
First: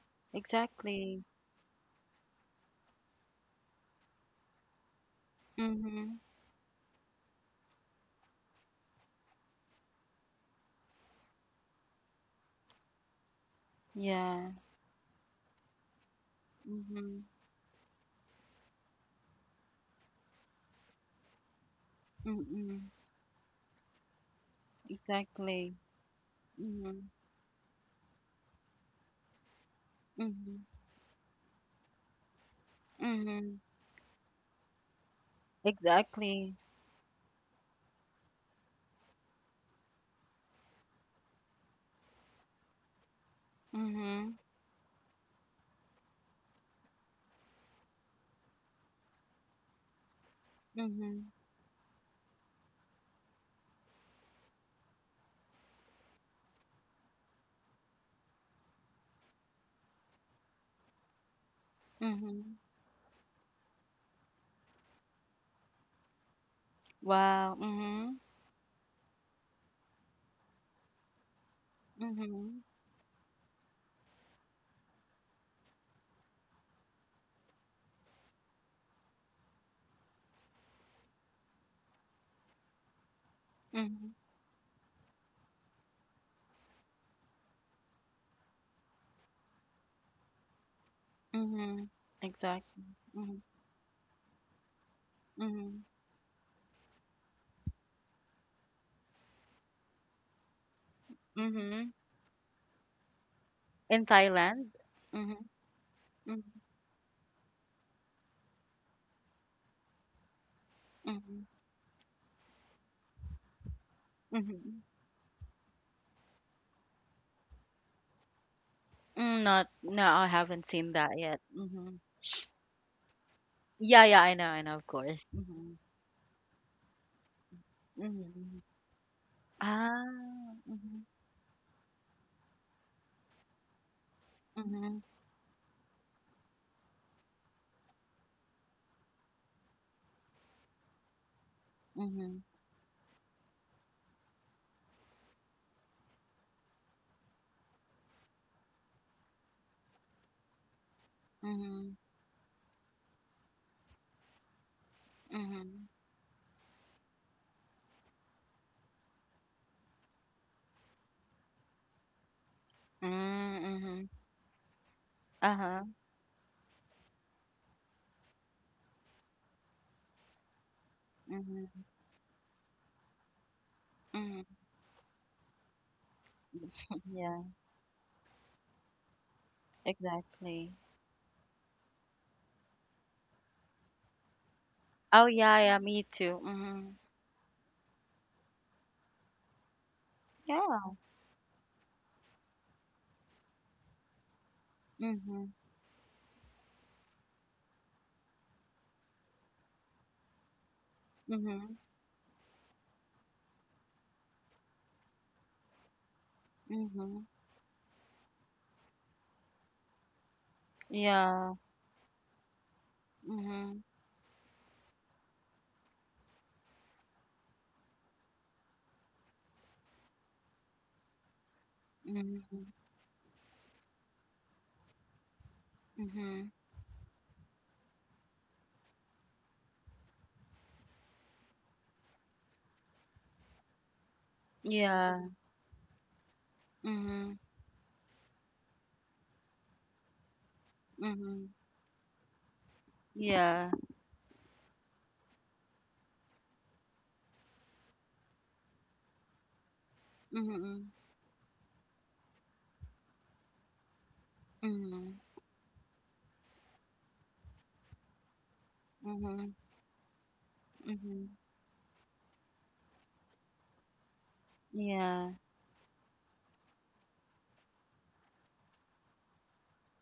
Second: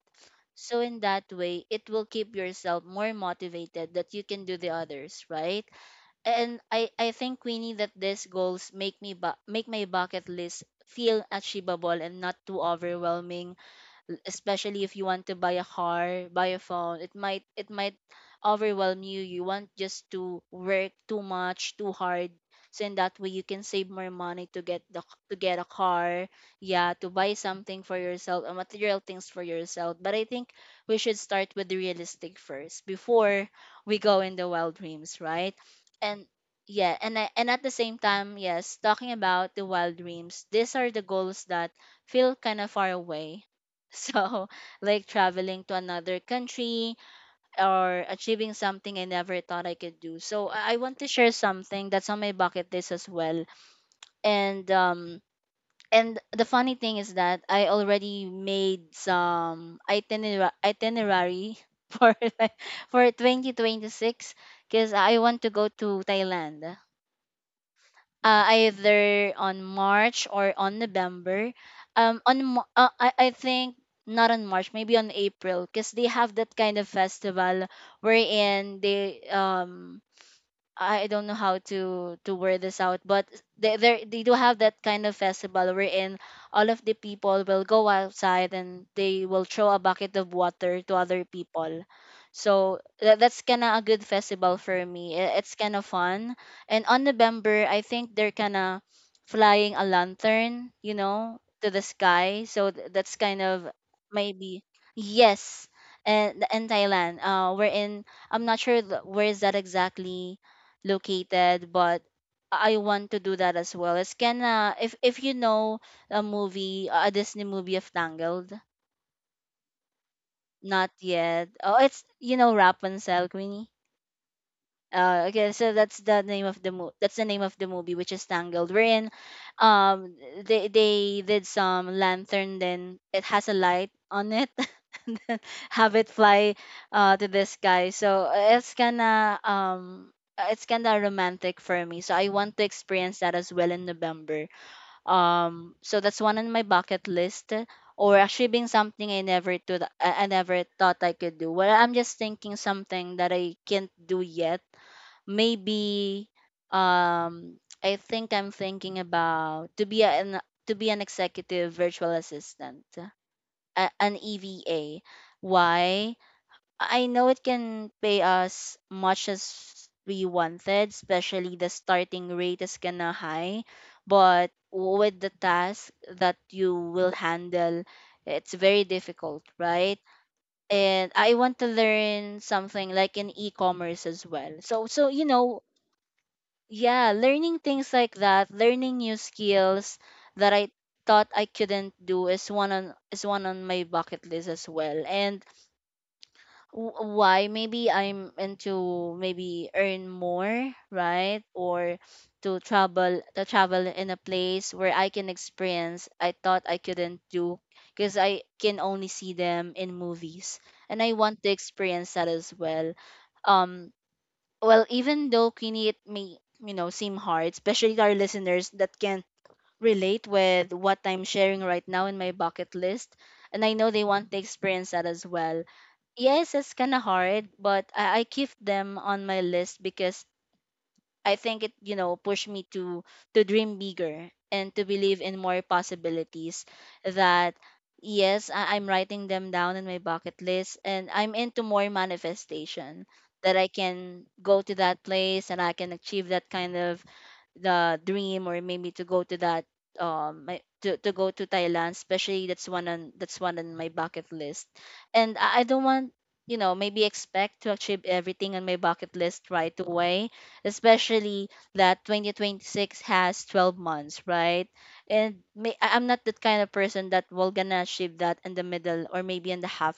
Speaker 2: So in
Speaker 1: Exactly.
Speaker 2: that way, it will keep yourself more motivated that you can do the others, right?
Speaker 1: Mm-hmm.
Speaker 2: And I think, Queenie, that these goals make make my bucket list feel achievable and not too overwhelming,
Speaker 1: Yeah.
Speaker 2: especially if you want to buy a car, buy a phone,
Speaker 1: Mm-hmm.
Speaker 2: it might overwhelm you. You want just to work too much too hard.
Speaker 1: Mm-hmm.
Speaker 2: So in that way, you can save more money to get the, to get a
Speaker 1: Exactly.
Speaker 2: car, yeah,
Speaker 1: Mm-hmm.
Speaker 2: to buy something for yourself or material things for yourself. But I think
Speaker 1: Mm-hmm.
Speaker 2: we should start with the realistic first before
Speaker 1: Mm-hmm.
Speaker 2: we go in the wild dreams, right? And
Speaker 1: Exactly.
Speaker 2: yeah, and at the same time, yes, talking about the wild dreams, these are the goals that feel kind of far away,
Speaker 1: Mm-hmm.
Speaker 2: so like traveling to another country or achieving something I never thought I could do. So, I want to
Speaker 1: Mm-hmm.
Speaker 2: share something that's on my bucket list as well. And um and the funny thing is that I already made some itinerary for
Speaker 1: Mm-hmm.
Speaker 2: like, for 2026, because I want to go to Thailand,
Speaker 1: Wow. Mm-hmm.
Speaker 2: either on March or on November. Um, on
Speaker 1: Mm-hmm.
Speaker 2: Mo- uh, I, I think not on March, maybe on April, because they have that kind of festival wherein they I don't know how to word this out, but
Speaker 1: Mm-hmm.
Speaker 2: they do have that kind of festival wherein all of the people will go outside and they will throw a bucket of water to other
Speaker 1: Mm-hmm.
Speaker 2: people. So
Speaker 1: Exactly. Mm-hmm.
Speaker 2: that's kind of a good festival for me. It's kind
Speaker 1: Mm-hmm.
Speaker 2: of fun. And on November, I think they're kind of flying a lantern, you know, to the
Speaker 1: Mm-hmm.
Speaker 2: sky. So that's kind of
Speaker 1: In
Speaker 2: maybe,
Speaker 1: Thailand. Mm-hmm.
Speaker 2: yes.
Speaker 1: Mhm,
Speaker 2: And in Thailand, we're in. I'm not sure where is that exactly
Speaker 1: mhm,
Speaker 2: located, but I want to do that as well. It's kinda,
Speaker 1: mhm.
Speaker 2: if you know a movie, a Disney movie of Tangled,
Speaker 1: Mm, not, no, I haven't seen
Speaker 2: not
Speaker 1: that yet.
Speaker 2: yet. Oh,
Speaker 1: Hmm.
Speaker 2: it's, you know, Rapunzel, Queenie.
Speaker 1: Yeah, yeah, I know, of course.
Speaker 2: Okay,
Speaker 1: Hmm.
Speaker 2: so that's the name of the mo- that's the name of the movie, which is
Speaker 1: Hmm.
Speaker 2: Tangled. Wherein,
Speaker 1: Ah, hmm.
Speaker 2: they did some lantern, then it has a light on it,
Speaker 1: Hmm.
Speaker 2: and then have it fly, to the sky. So it's kinda romantic for me. So I
Speaker 1: Hmm.
Speaker 2: want to experience that as well in November. So that's one on my bucket list, or actually being something I never thought I could do. Well, I'm
Speaker 1: Hmm.
Speaker 2: just thinking something that I can't do yet
Speaker 1: Hmm.
Speaker 2: maybe. um I think I'm thinking about to be an executive virtual assistant,
Speaker 1: Mm-hmm.
Speaker 2: an EVA.
Speaker 1: Uh-huh.
Speaker 2: Why? I know it can pay us much as we wanted, especially the
Speaker 1: Hmm.
Speaker 2: starting rate is kinda high, but
Speaker 1: Hmm.
Speaker 2: with the task that you will
Speaker 1: Yeah,
Speaker 2: handle, it's very difficult, right?
Speaker 1: exactly.
Speaker 2: And I want to learn something like in e-commerce as well. So so
Speaker 1: Oh,
Speaker 2: you
Speaker 1: yeah,
Speaker 2: know
Speaker 1: yeah, me too. Hmm.
Speaker 2: yeah, learning things like that, learning new skills that I
Speaker 1: Yeah.
Speaker 2: thought I couldn't do is one on my bucket list as well.
Speaker 1: Hmm.
Speaker 2: And why? Maybe I'm into, maybe earn more, right?
Speaker 1: Hmm.
Speaker 2: Or to travel, in a place where I can experience I thought I
Speaker 1: Hmm.
Speaker 2: couldn't do, because I can only see them in movies, and I want to
Speaker 1: Yeah.
Speaker 2: experience that as well.
Speaker 1: Hmm.
Speaker 2: um well, even though, Queenie, it may, seem hard, especially to our listeners that can relate with what I'm sharing right now in my
Speaker 1: Hmm.
Speaker 2: bucket list, and I know they want to experience that as well.
Speaker 1: Hmm.
Speaker 2: Yes, it's kind of hard, but I keep them on my list because I think it pushed me to dream bigger and to believe
Speaker 1: Yeah.
Speaker 2: in more possibilities.
Speaker 1: Hmm. Hmm.
Speaker 2: That Yes, I'm writing them down in my bucket list and I'm into more manifestation that
Speaker 1: Yeah.
Speaker 2: I can go to that place and I can achieve that kind of the dream, or maybe to go to
Speaker 1: Mm-hmm.
Speaker 2: go to Thailand, especially. That's one on that's one on my bucket list.
Speaker 1: Mm-hmm.
Speaker 2: And I don't want, maybe, expect to achieve everything on my bucket list
Speaker 1: Mhm,
Speaker 2: right away,
Speaker 1: mhm.
Speaker 2: especially that 2026 has 12 months, right?
Speaker 1: Yeah.
Speaker 2: And I'm not that kind of person that will gonna achieve that in the middle, or maybe in the half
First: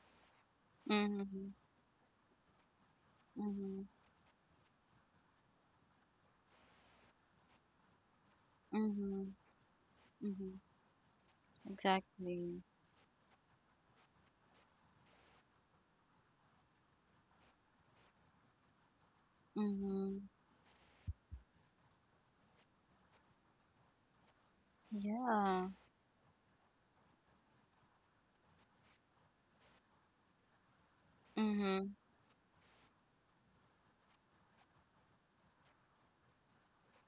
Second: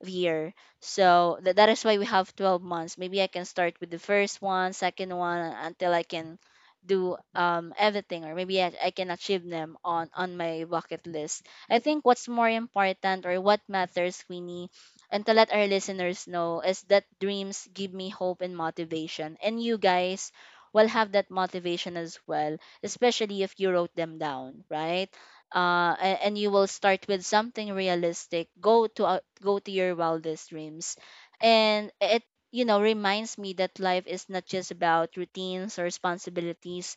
Speaker 2: of year. So
Speaker 1: Mhm,
Speaker 2: that is why we have 12 months. Maybe I can start
Speaker 1: mhm,
Speaker 2: with the first one, second one, until I can do everything, or maybe I can
Speaker 1: mhm,
Speaker 2: achieve them on
Speaker 1: mhm.
Speaker 2: my bucket list. I think what's more
Speaker 1: Exactly.
Speaker 2: important, or what matters, Queenie, and to let our listeners know, is that dreams give me hope and motivation. And you
Speaker 1: Mhm.
Speaker 2: guys will have that motivation as well, especially if you wrote them down, right?
Speaker 1: Yeah.
Speaker 2: And you will start with something realistic. Go to your wildest dreams,
Speaker 1: Mhm,
Speaker 2: and you know, reminds me that life is not just about routines or responsibilities.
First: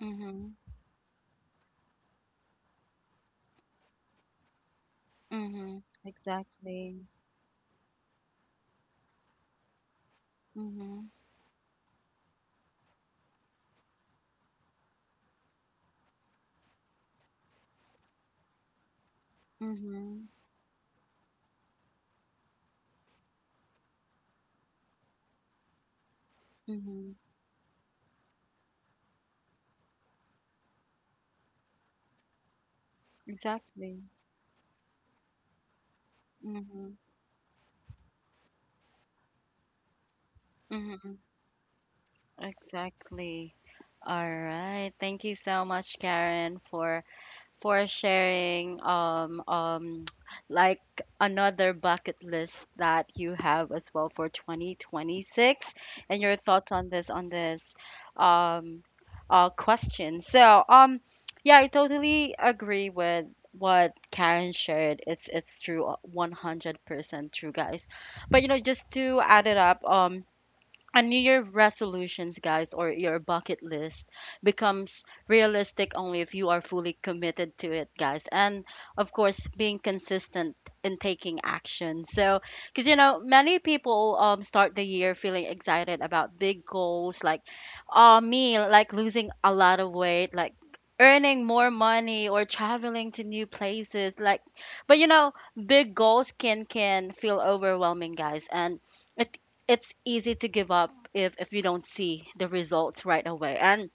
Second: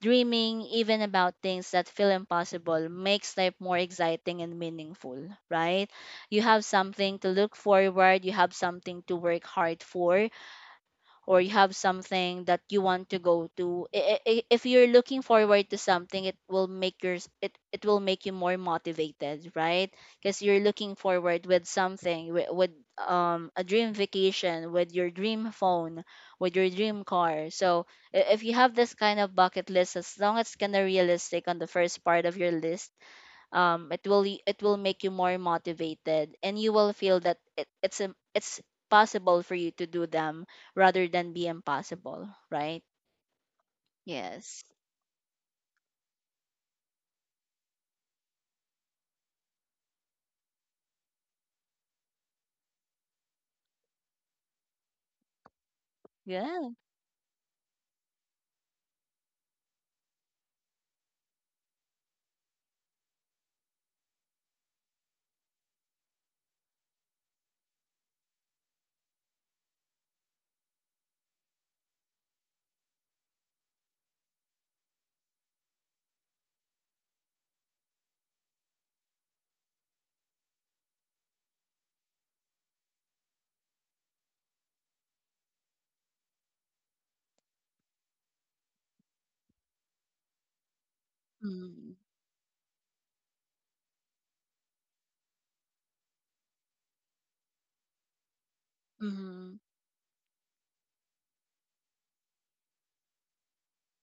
Speaker 1: mhm,
Speaker 2: even about things that feel impossible, makes life more exciting and meaningful,
Speaker 1: mhm.
Speaker 2: right? You have
Speaker 1: Exactly.
Speaker 2: something to look forward, you have something to work hard for,
Speaker 1: Mhm,
Speaker 2: or you have something that you want to go to. If you're looking forward to something, it will make you more motivated, right?
Speaker 1: mhm,
Speaker 2: Because you're looking forward with something, with a dream vacation, with your dream phone, with your dream
Speaker 1: mhm.
Speaker 2: car. So if you have this kind of bucket list, as long as it's kind of realistic on the first part of your list, it
Speaker 1: Exactly.
Speaker 2: will it will make you more motivated, and you will
Speaker 1: Mhm,
Speaker 2: feel that it, it's a it's possible for you to do them, rather
Speaker 1: mhm.
Speaker 2: than be impossible, right?
Speaker 1: Exactly. All
Speaker 2: Yes.
Speaker 1: right. Thank you so much, Karen, for sharing like another bucket list that you have as well for 2026 and your
Speaker 2: Yeah.
Speaker 1: thoughts on this um question. So yeah, I totally agree with what Karen shared. It's true 100% true, guys. But you know, just to add it up, a new year resolutions, guys, or your bucket list, becomes realistic only if you are fully committed to it, guys, and of course being consistent in taking action. So because you know, many people start the year feeling excited about big goals, like me, like losing a lot of weight, like earning more
Speaker 2: Mm-hmm.
Speaker 1: money, or traveling to new places, like, but you know, big goals can feel overwhelming, guys, and it it's easy to give up if you don't see the results right away. And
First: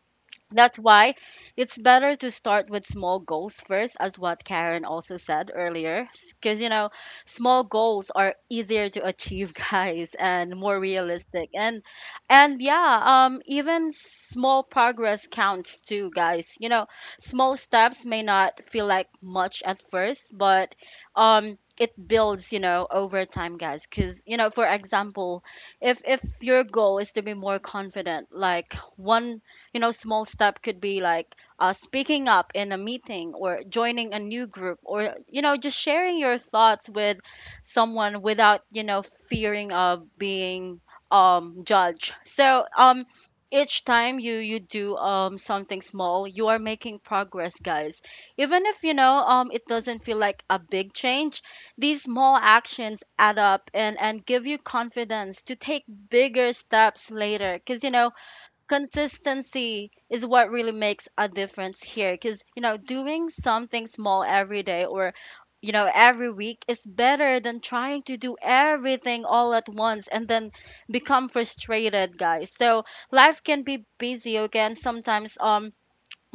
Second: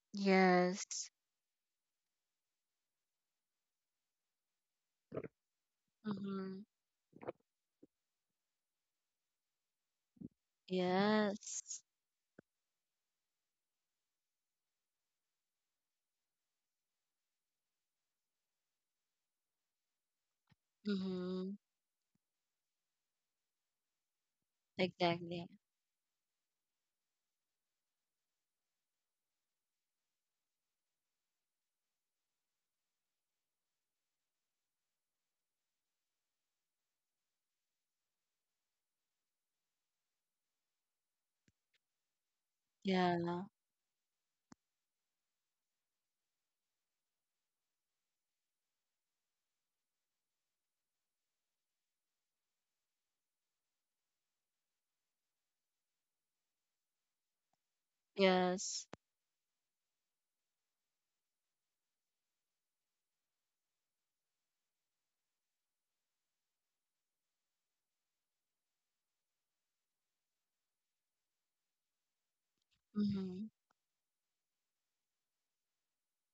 Speaker 1: that's
Speaker 2: Yes.
Speaker 1: why it's better to start with small goals first, as what Karen also said earlier. Because,
Speaker 2: Mm-hmm.
Speaker 1: you know, small goals are easier to achieve, guys, and more realistic.
Speaker 2: Yes.
Speaker 1: And yeah, even small progress counts too, guys. Small steps may not feel like much at first, but,
Speaker 2: Mm-hmm.
Speaker 1: it builds, over time, guys. Because, you know, for example,
Speaker 2: Exactly.
Speaker 1: if your goal is to be more confident, like one small step could be like speaking up in a meeting or joining a new group or just sharing your thoughts with someone without fearing of being judged. So
Speaker 2: Yeah.
Speaker 1: each time you do something small, you are making progress, guys, even if it doesn't feel like a big change. These small actions add up and give you confidence to take bigger steps later. Because, you know,
Speaker 2: Yes.
Speaker 1: consistency is what really makes a difference here, because you know doing something small every day or, you know, every week is better than trying to do everything all at once and then become frustrated, guys. So life
Speaker 2: Mm-hmm.
Speaker 1: can be busy again sometimes.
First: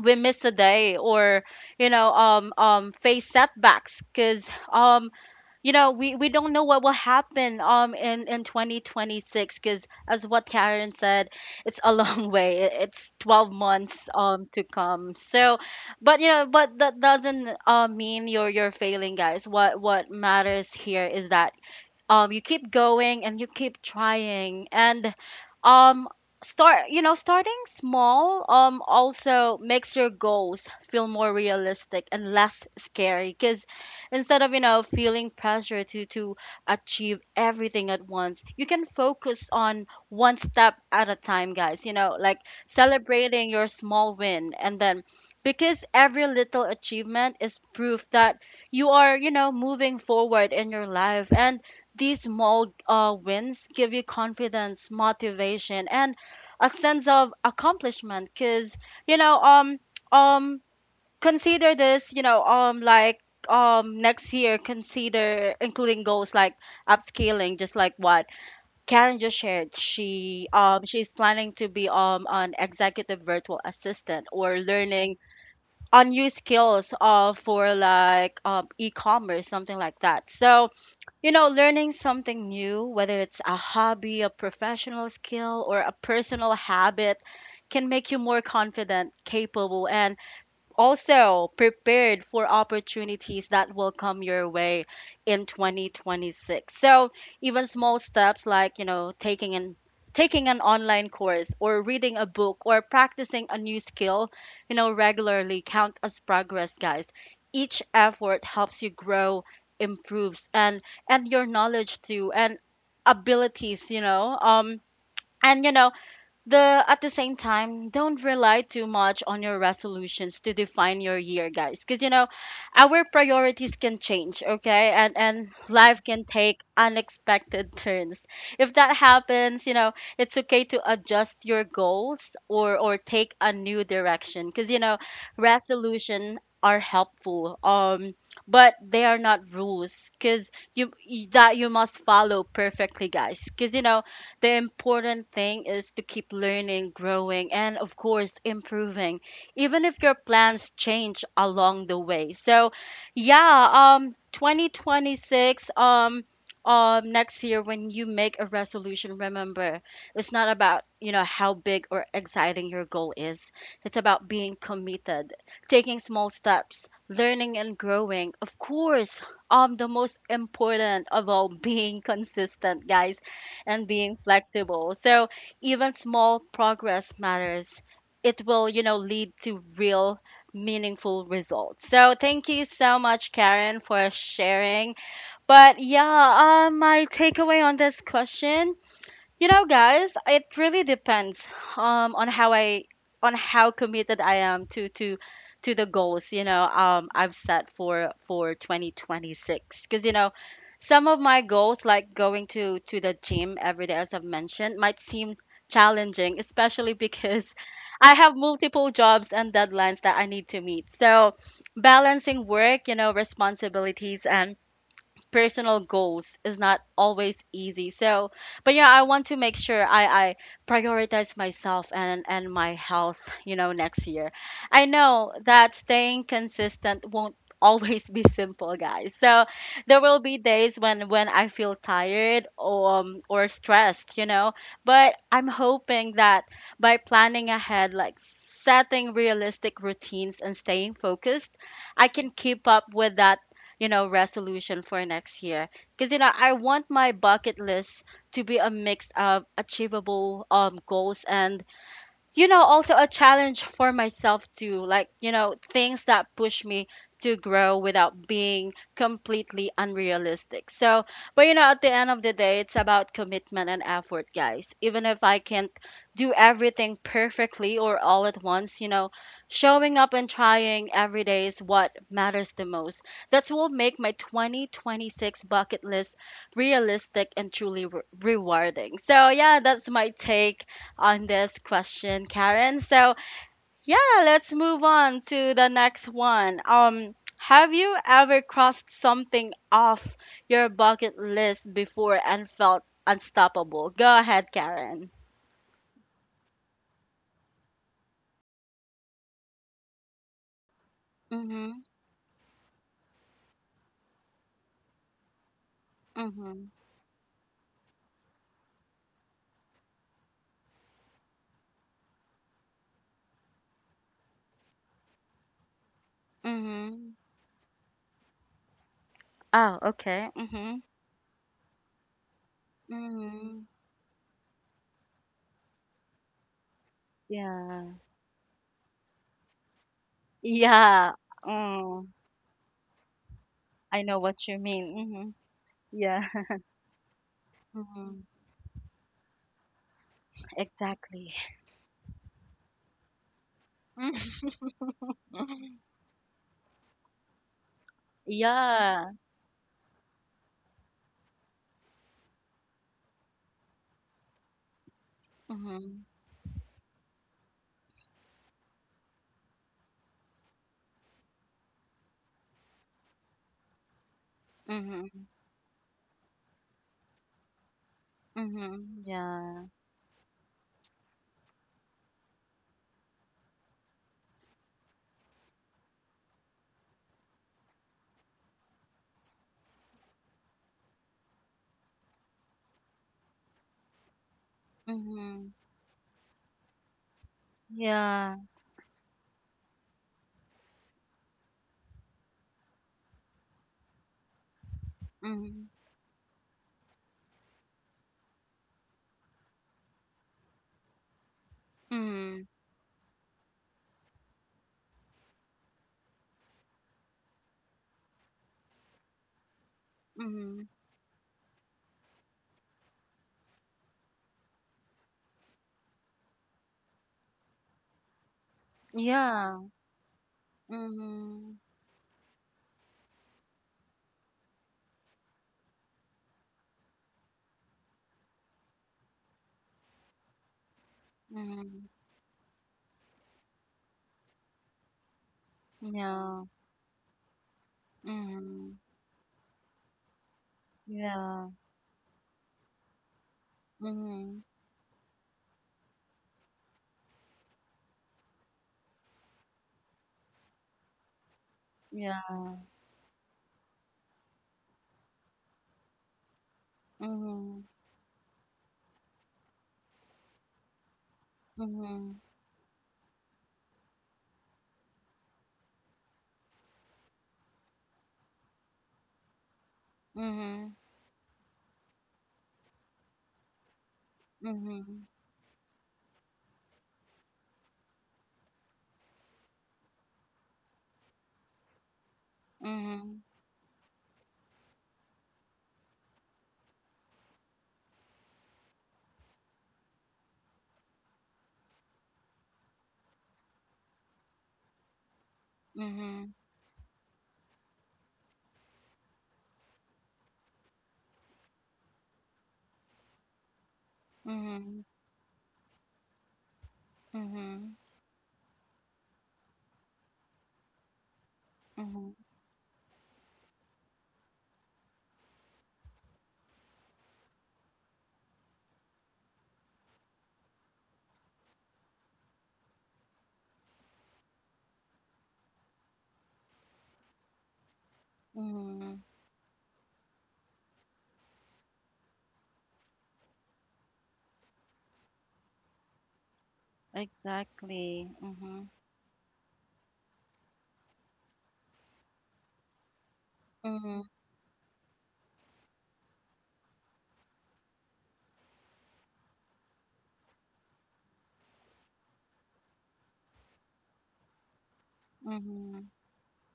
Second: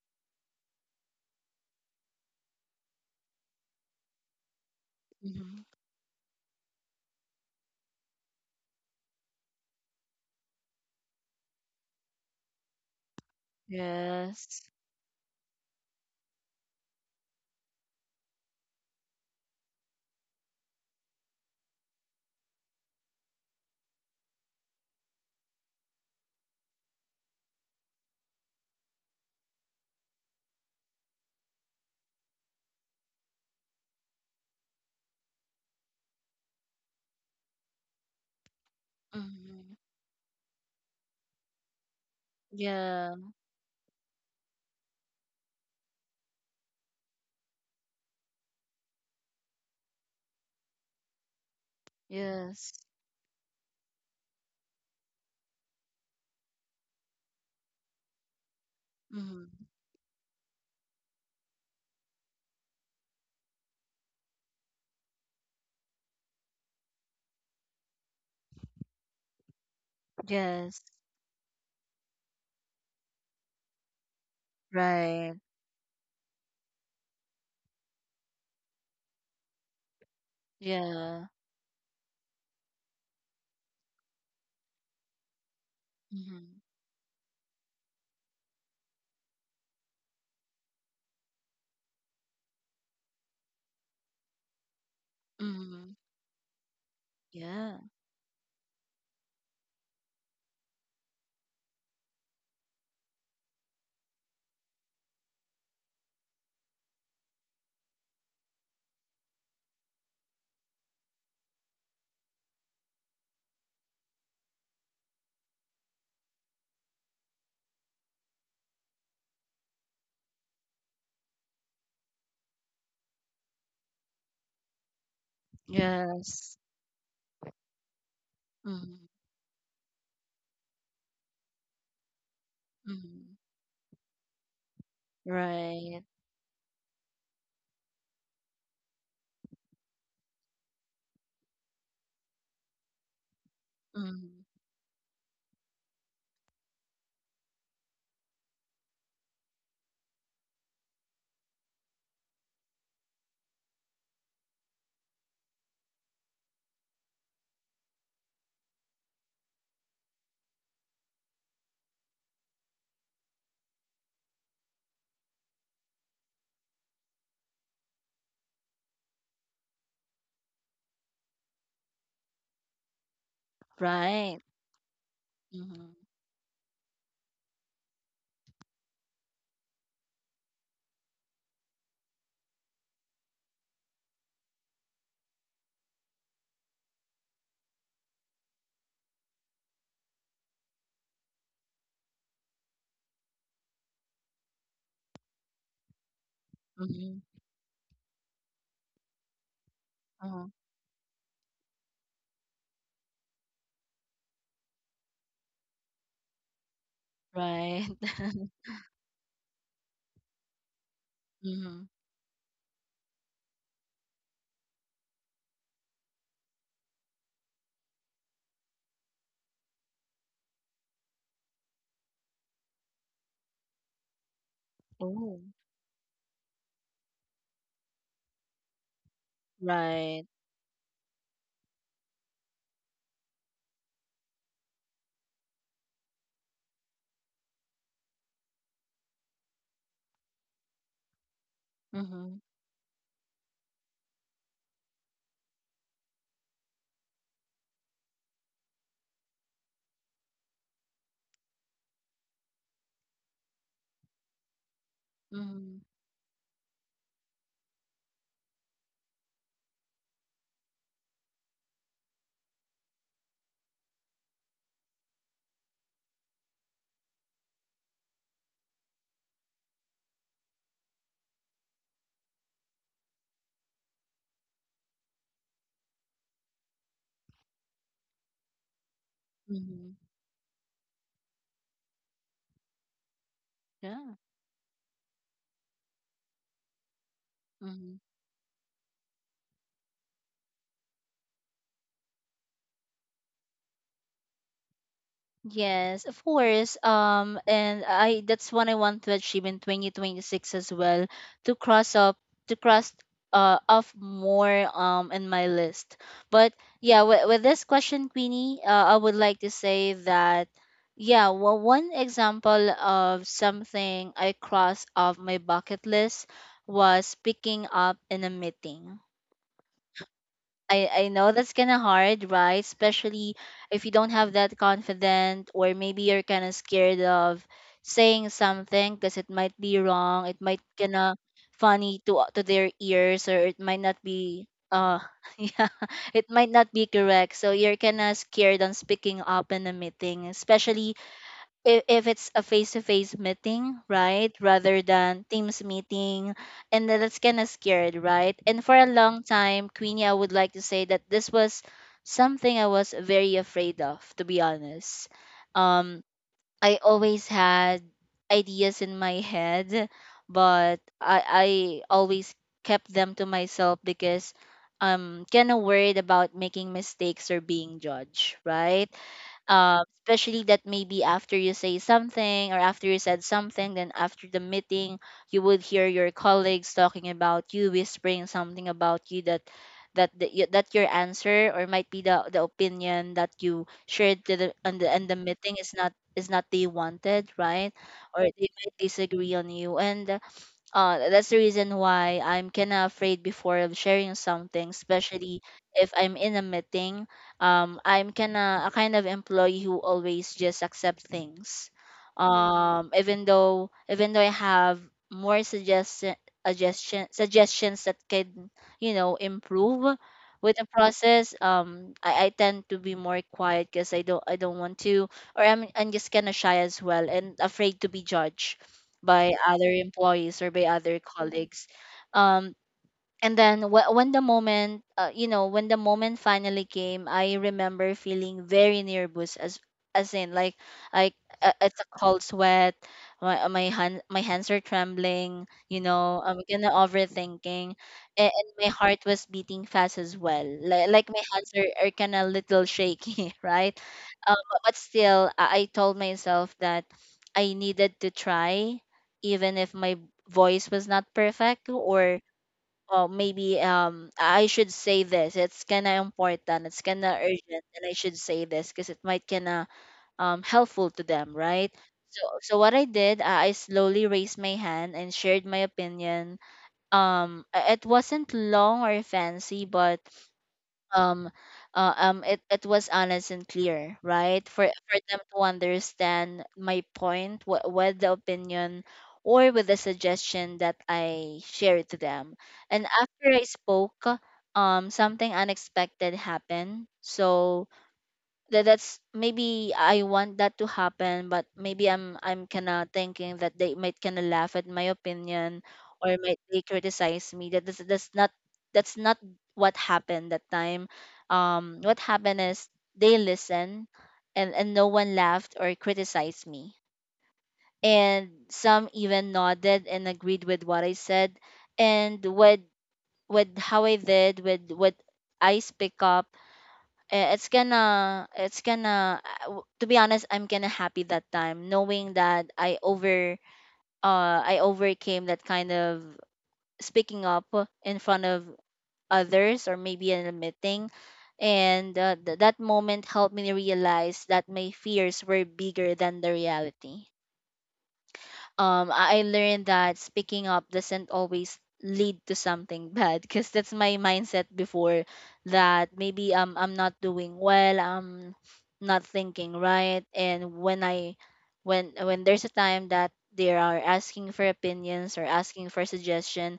Speaker 1: We miss a day, or face setbacks, because
Speaker 2: Mm-hmm.
Speaker 1: we don't know what will happen in 2026 because, as what Karen said, it's a long way. It's 12 months
Speaker 2: Yes.
Speaker 1: to come. So but, you know, but that doesn't mean you're failing, guys. What matters here is that you keep going and you keep trying. And um starting small also makes your goals feel more realistic and less scary, because instead of, you know, feeling pressure to achieve everything at once, you can focus
Speaker 2: Mm-hmm.
Speaker 1: on one step at a time, guys, you know, like
Speaker 2: Yeah.
Speaker 1: celebrating your small win. And then, because every little achievement is proof that you are, you know, moving forward in your life. And these
Speaker 2: Yes.
Speaker 1: small wins give you confidence, motivation, and a sense of accomplishment. Because you know,
Speaker 2: Mm-hmm.
Speaker 1: um, consider this, you know, like next year consider including goals like upscaling, just like what Karen just shared. She
Speaker 2: Yes.
Speaker 1: she's planning to be an executive virtual assistant, or learning
Speaker 2: Right.
Speaker 1: on new skills for like e-commerce, something like that. So
Speaker 2: Yeah.
Speaker 1: you know, learning something new, whether it's a hobby, a professional skill, or a personal
Speaker 2: Mm-hmm.
Speaker 1: habit, can make you more confident, capable, and also prepared for opportunities that will come your way in
Speaker 2: Mhm.
Speaker 1: 2026. So, even
Speaker 2: Yeah.
Speaker 1: small steps like, you know, taking an online course or reading a book or practicing a new skill, you know, regularly, count as progress, guys. Each effort helps you grow, improves, and your knowledge too, and abilities, you know. And you know the At the same time, don't rely too much on your resolutions to define your year, guys, because you know our priorities can change, okay, and life can
Speaker 2: Yes.
Speaker 1: take unexpected turns. If that
Speaker 2: Mhm.
Speaker 1: happens, you know it's okay to adjust your goals, or take
Speaker 2: Mhm.
Speaker 1: a new direction, because you know
Speaker 2: Right.
Speaker 1: resolution are helpful, but they are not rules because you that you must follow perfectly, guys, because you know
Speaker 2: Mhm.
Speaker 1: the important thing is to keep learning, growing, and of course improving, even if your plans change along the way. So, yeah, 2026, next year when you make a resolution, remember it's not about, you know, how big or exciting your goal is. It's about being committed, taking small steps, learning and growing. Of course, the most important of all, being consistent, guys, and being
Speaker 2: Right.
Speaker 1: flexible. So
Speaker 2: Mhm.
Speaker 1: even small progress matters. It will, you know, lead to real, meaningful results. So thank you so much, Karen, for sharing. But yeah, my takeaway on this question, you know, guys, it really depends on how I on how committed I am to the goals, you know,
Speaker 2: Mhm.
Speaker 1: I've set for 2026 cuz you know,
Speaker 2: Uh-huh.
Speaker 1: some of my goals, like going to the gym every day as I've mentioned, might seem challenging, especially because
Speaker 2: Right.
Speaker 1: I have multiple jobs and deadlines that I need to meet. So
Speaker 2: Mhm.
Speaker 1: balancing work, you know, responsibilities and personal goals is not always easy. So, but yeah, I want to make sure I prioritize myself and my health, you know, next year. I know
Speaker 2: Oh.
Speaker 1: that staying consistent won't always be simple, guys. So there will
Speaker 2: Right.
Speaker 1: be days when I feel tired, or stressed, you know, but I'm hoping that by planning ahead, like setting realistic routines and staying focused, I can
Speaker 2: Mhm.
Speaker 1: keep up with that, you know, resolution for next year. Because, you know, I want my bucket list to be a mix of achievable goals and, you know, also a challenge for myself too, like, you know,
Speaker 2: Mhm.
Speaker 1: things that push me to grow without being completely unrealistic. So, but you know, at the end of the day, it's about commitment and effort, guys. Even if I can't do everything perfectly or all at once, you know, showing up and trying every day is what matters the most. That's what will make my 2026 bucket list realistic and truly rewarding. So yeah, that's
Speaker 2: Mhm.
Speaker 1: my take on this question, Karen. So yeah,
Speaker 2: Yeah.
Speaker 1: let's move on to the next one. Have you
Speaker 2: Mhm.
Speaker 1: ever crossed something off your bucket list before and felt unstoppable? Go ahead, Karen.
Speaker 2: Yes, of course. And I that's what I want to achieve in 2026 as well, to
Speaker 1: Mm-hmm.
Speaker 2: cross up to cross off more in my list. But
Speaker 1: Mm-hmm.
Speaker 2: yeah, with this question, Queenie, I would like to say that yeah, well, one example of something I crossed off my bucket list
Speaker 1: Mm-hmm.
Speaker 2: was picking up in a meeting.
Speaker 1: Oh, okay. Mm-hmm.
Speaker 2: I know that's kind of hard, right? Especially
Speaker 1: Mm-hmm.
Speaker 2: if you don't have that confident, or maybe you're kind of scared of
Speaker 1: Yeah.
Speaker 2: saying something because it might be wrong, it might kind
Speaker 1: Yeah.
Speaker 2: of funny
Speaker 1: Mm.
Speaker 2: to their ears, or it might not
Speaker 1: I know what
Speaker 2: be
Speaker 1: you mean.
Speaker 2: uh
Speaker 1: Mm-hmm.
Speaker 2: yeah,
Speaker 1: Yeah.
Speaker 2: it might not be correct. So you're kind of
Speaker 1: Mm-hmm.
Speaker 2: scared on speaking up in a meeting, especially
Speaker 1: Exactly.
Speaker 2: if it's a face-to-face meeting, right, rather than teams meeting. And then that's kind of scared, right? And for a
Speaker 1: Yeah.
Speaker 2: long time, Queenie, I would like to say that this was something I was very afraid of, to be honest. um
Speaker 1: Mm-hmm.
Speaker 2: I always had ideas in my head, but I always kept them to myself because I'm kind of worried about making mistakes or being judged, right?
Speaker 1: Mhm. Yeah.
Speaker 2: Especially that maybe after you say something, or after you said something, then after the meeting, you would hear your colleagues talking about you, whispering something about you that that your answer, or might be the opinion that you shared to the, and the
Speaker 1: Mhm.
Speaker 2: meeting, is not, they wanted, right? Or
Speaker 1: Yeah.
Speaker 2: they might disagree on you. And that's the reason why I'm kind of afraid before of sharing something, especially
Speaker 1: Mhm.
Speaker 2: if I'm in a meeting. I'm kind of a kind of employee who always just accept things.
Speaker 1: Mhm.
Speaker 2: Even though, I have more suggestion, suggestions that can, improve with the
Speaker 1: Mhm.
Speaker 2: process, I tend to be more quiet because I don't want to, or I'm just kind of shy as well, and afraid to be judged by
Speaker 1: Yeah.
Speaker 2: other employees or by other
Speaker 1: Mhm.
Speaker 2: colleagues. um, and then when the moment, when the moment finally came, I remember feeling very nervous, as in like I it's
Speaker 1: Mhm.
Speaker 2: a cold sweat, my my hands are trembling, you know, I'm
Speaker 1: Yeah.
Speaker 2: kind of overthinking. And my
Speaker 1: Mhm.
Speaker 2: heart was beating fast as well, like, my
Speaker 1: Yeah.
Speaker 2: hands are kind of little shaky right? um,
Speaker 1: Mhm.
Speaker 2: but still, I told myself that I needed to try, even if my voice was not perfect. Or,
Speaker 1: Yeah.
Speaker 2: oh, maybe I should say this. It's kinda important. It's kinda urgent,
Speaker 1: Mhm.
Speaker 2: and I should say this because it might kinda helpful to them, right? So
Speaker 1: Mhm.
Speaker 2: so what I did, I slowly raised my hand and shared my opinion. It wasn't long or fancy, but
Speaker 1: Mhm.
Speaker 2: um it was honest and clear, right, for
Speaker 1: Mhm.
Speaker 2: them to understand my point, with the opinion or with the suggestion that I shared to them. And
Speaker 1: Mhm.
Speaker 2: after I spoke, something unexpected happened. So that's maybe I want that to happen, but maybe I'm kinda thinking that they might kinda laugh at my opinion, or
Speaker 1: Mhm.
Speaker 2: might they criticize me. That's not, that's not what happened that time. What happened is they listen, and no
Speaker 1: Mhm.
Speaker 2: one laughed or criticized me,
Speaker 1: Mhm.
Speaker 2: and some even nodded and agreed with what I said, and
Speaker 1: Mhm.
Speaker 2: with how I did with what I speak up. To be honest, I'm kinda happy that time, knowing that I overcame that kind of speaking up in front of
Speaker 1: Mhm.
Speaker 2: others, or maybe in a meeting. And that moment helped me realize that my fears were bigger than the reality.
Speaker 1: Exactly. Mhm.
Speaker 2: I learned that speaking up doesn't always lead to something bad, because that's my
Speaker 1: Mhm.
Speaker 2: mindset before, that maybe I'm not doing well, I'm not thinking right. And when I when there's a time that they are asking for opinions, or asking for
Speaker 1: Mhm.
Speaker 2: suggestion,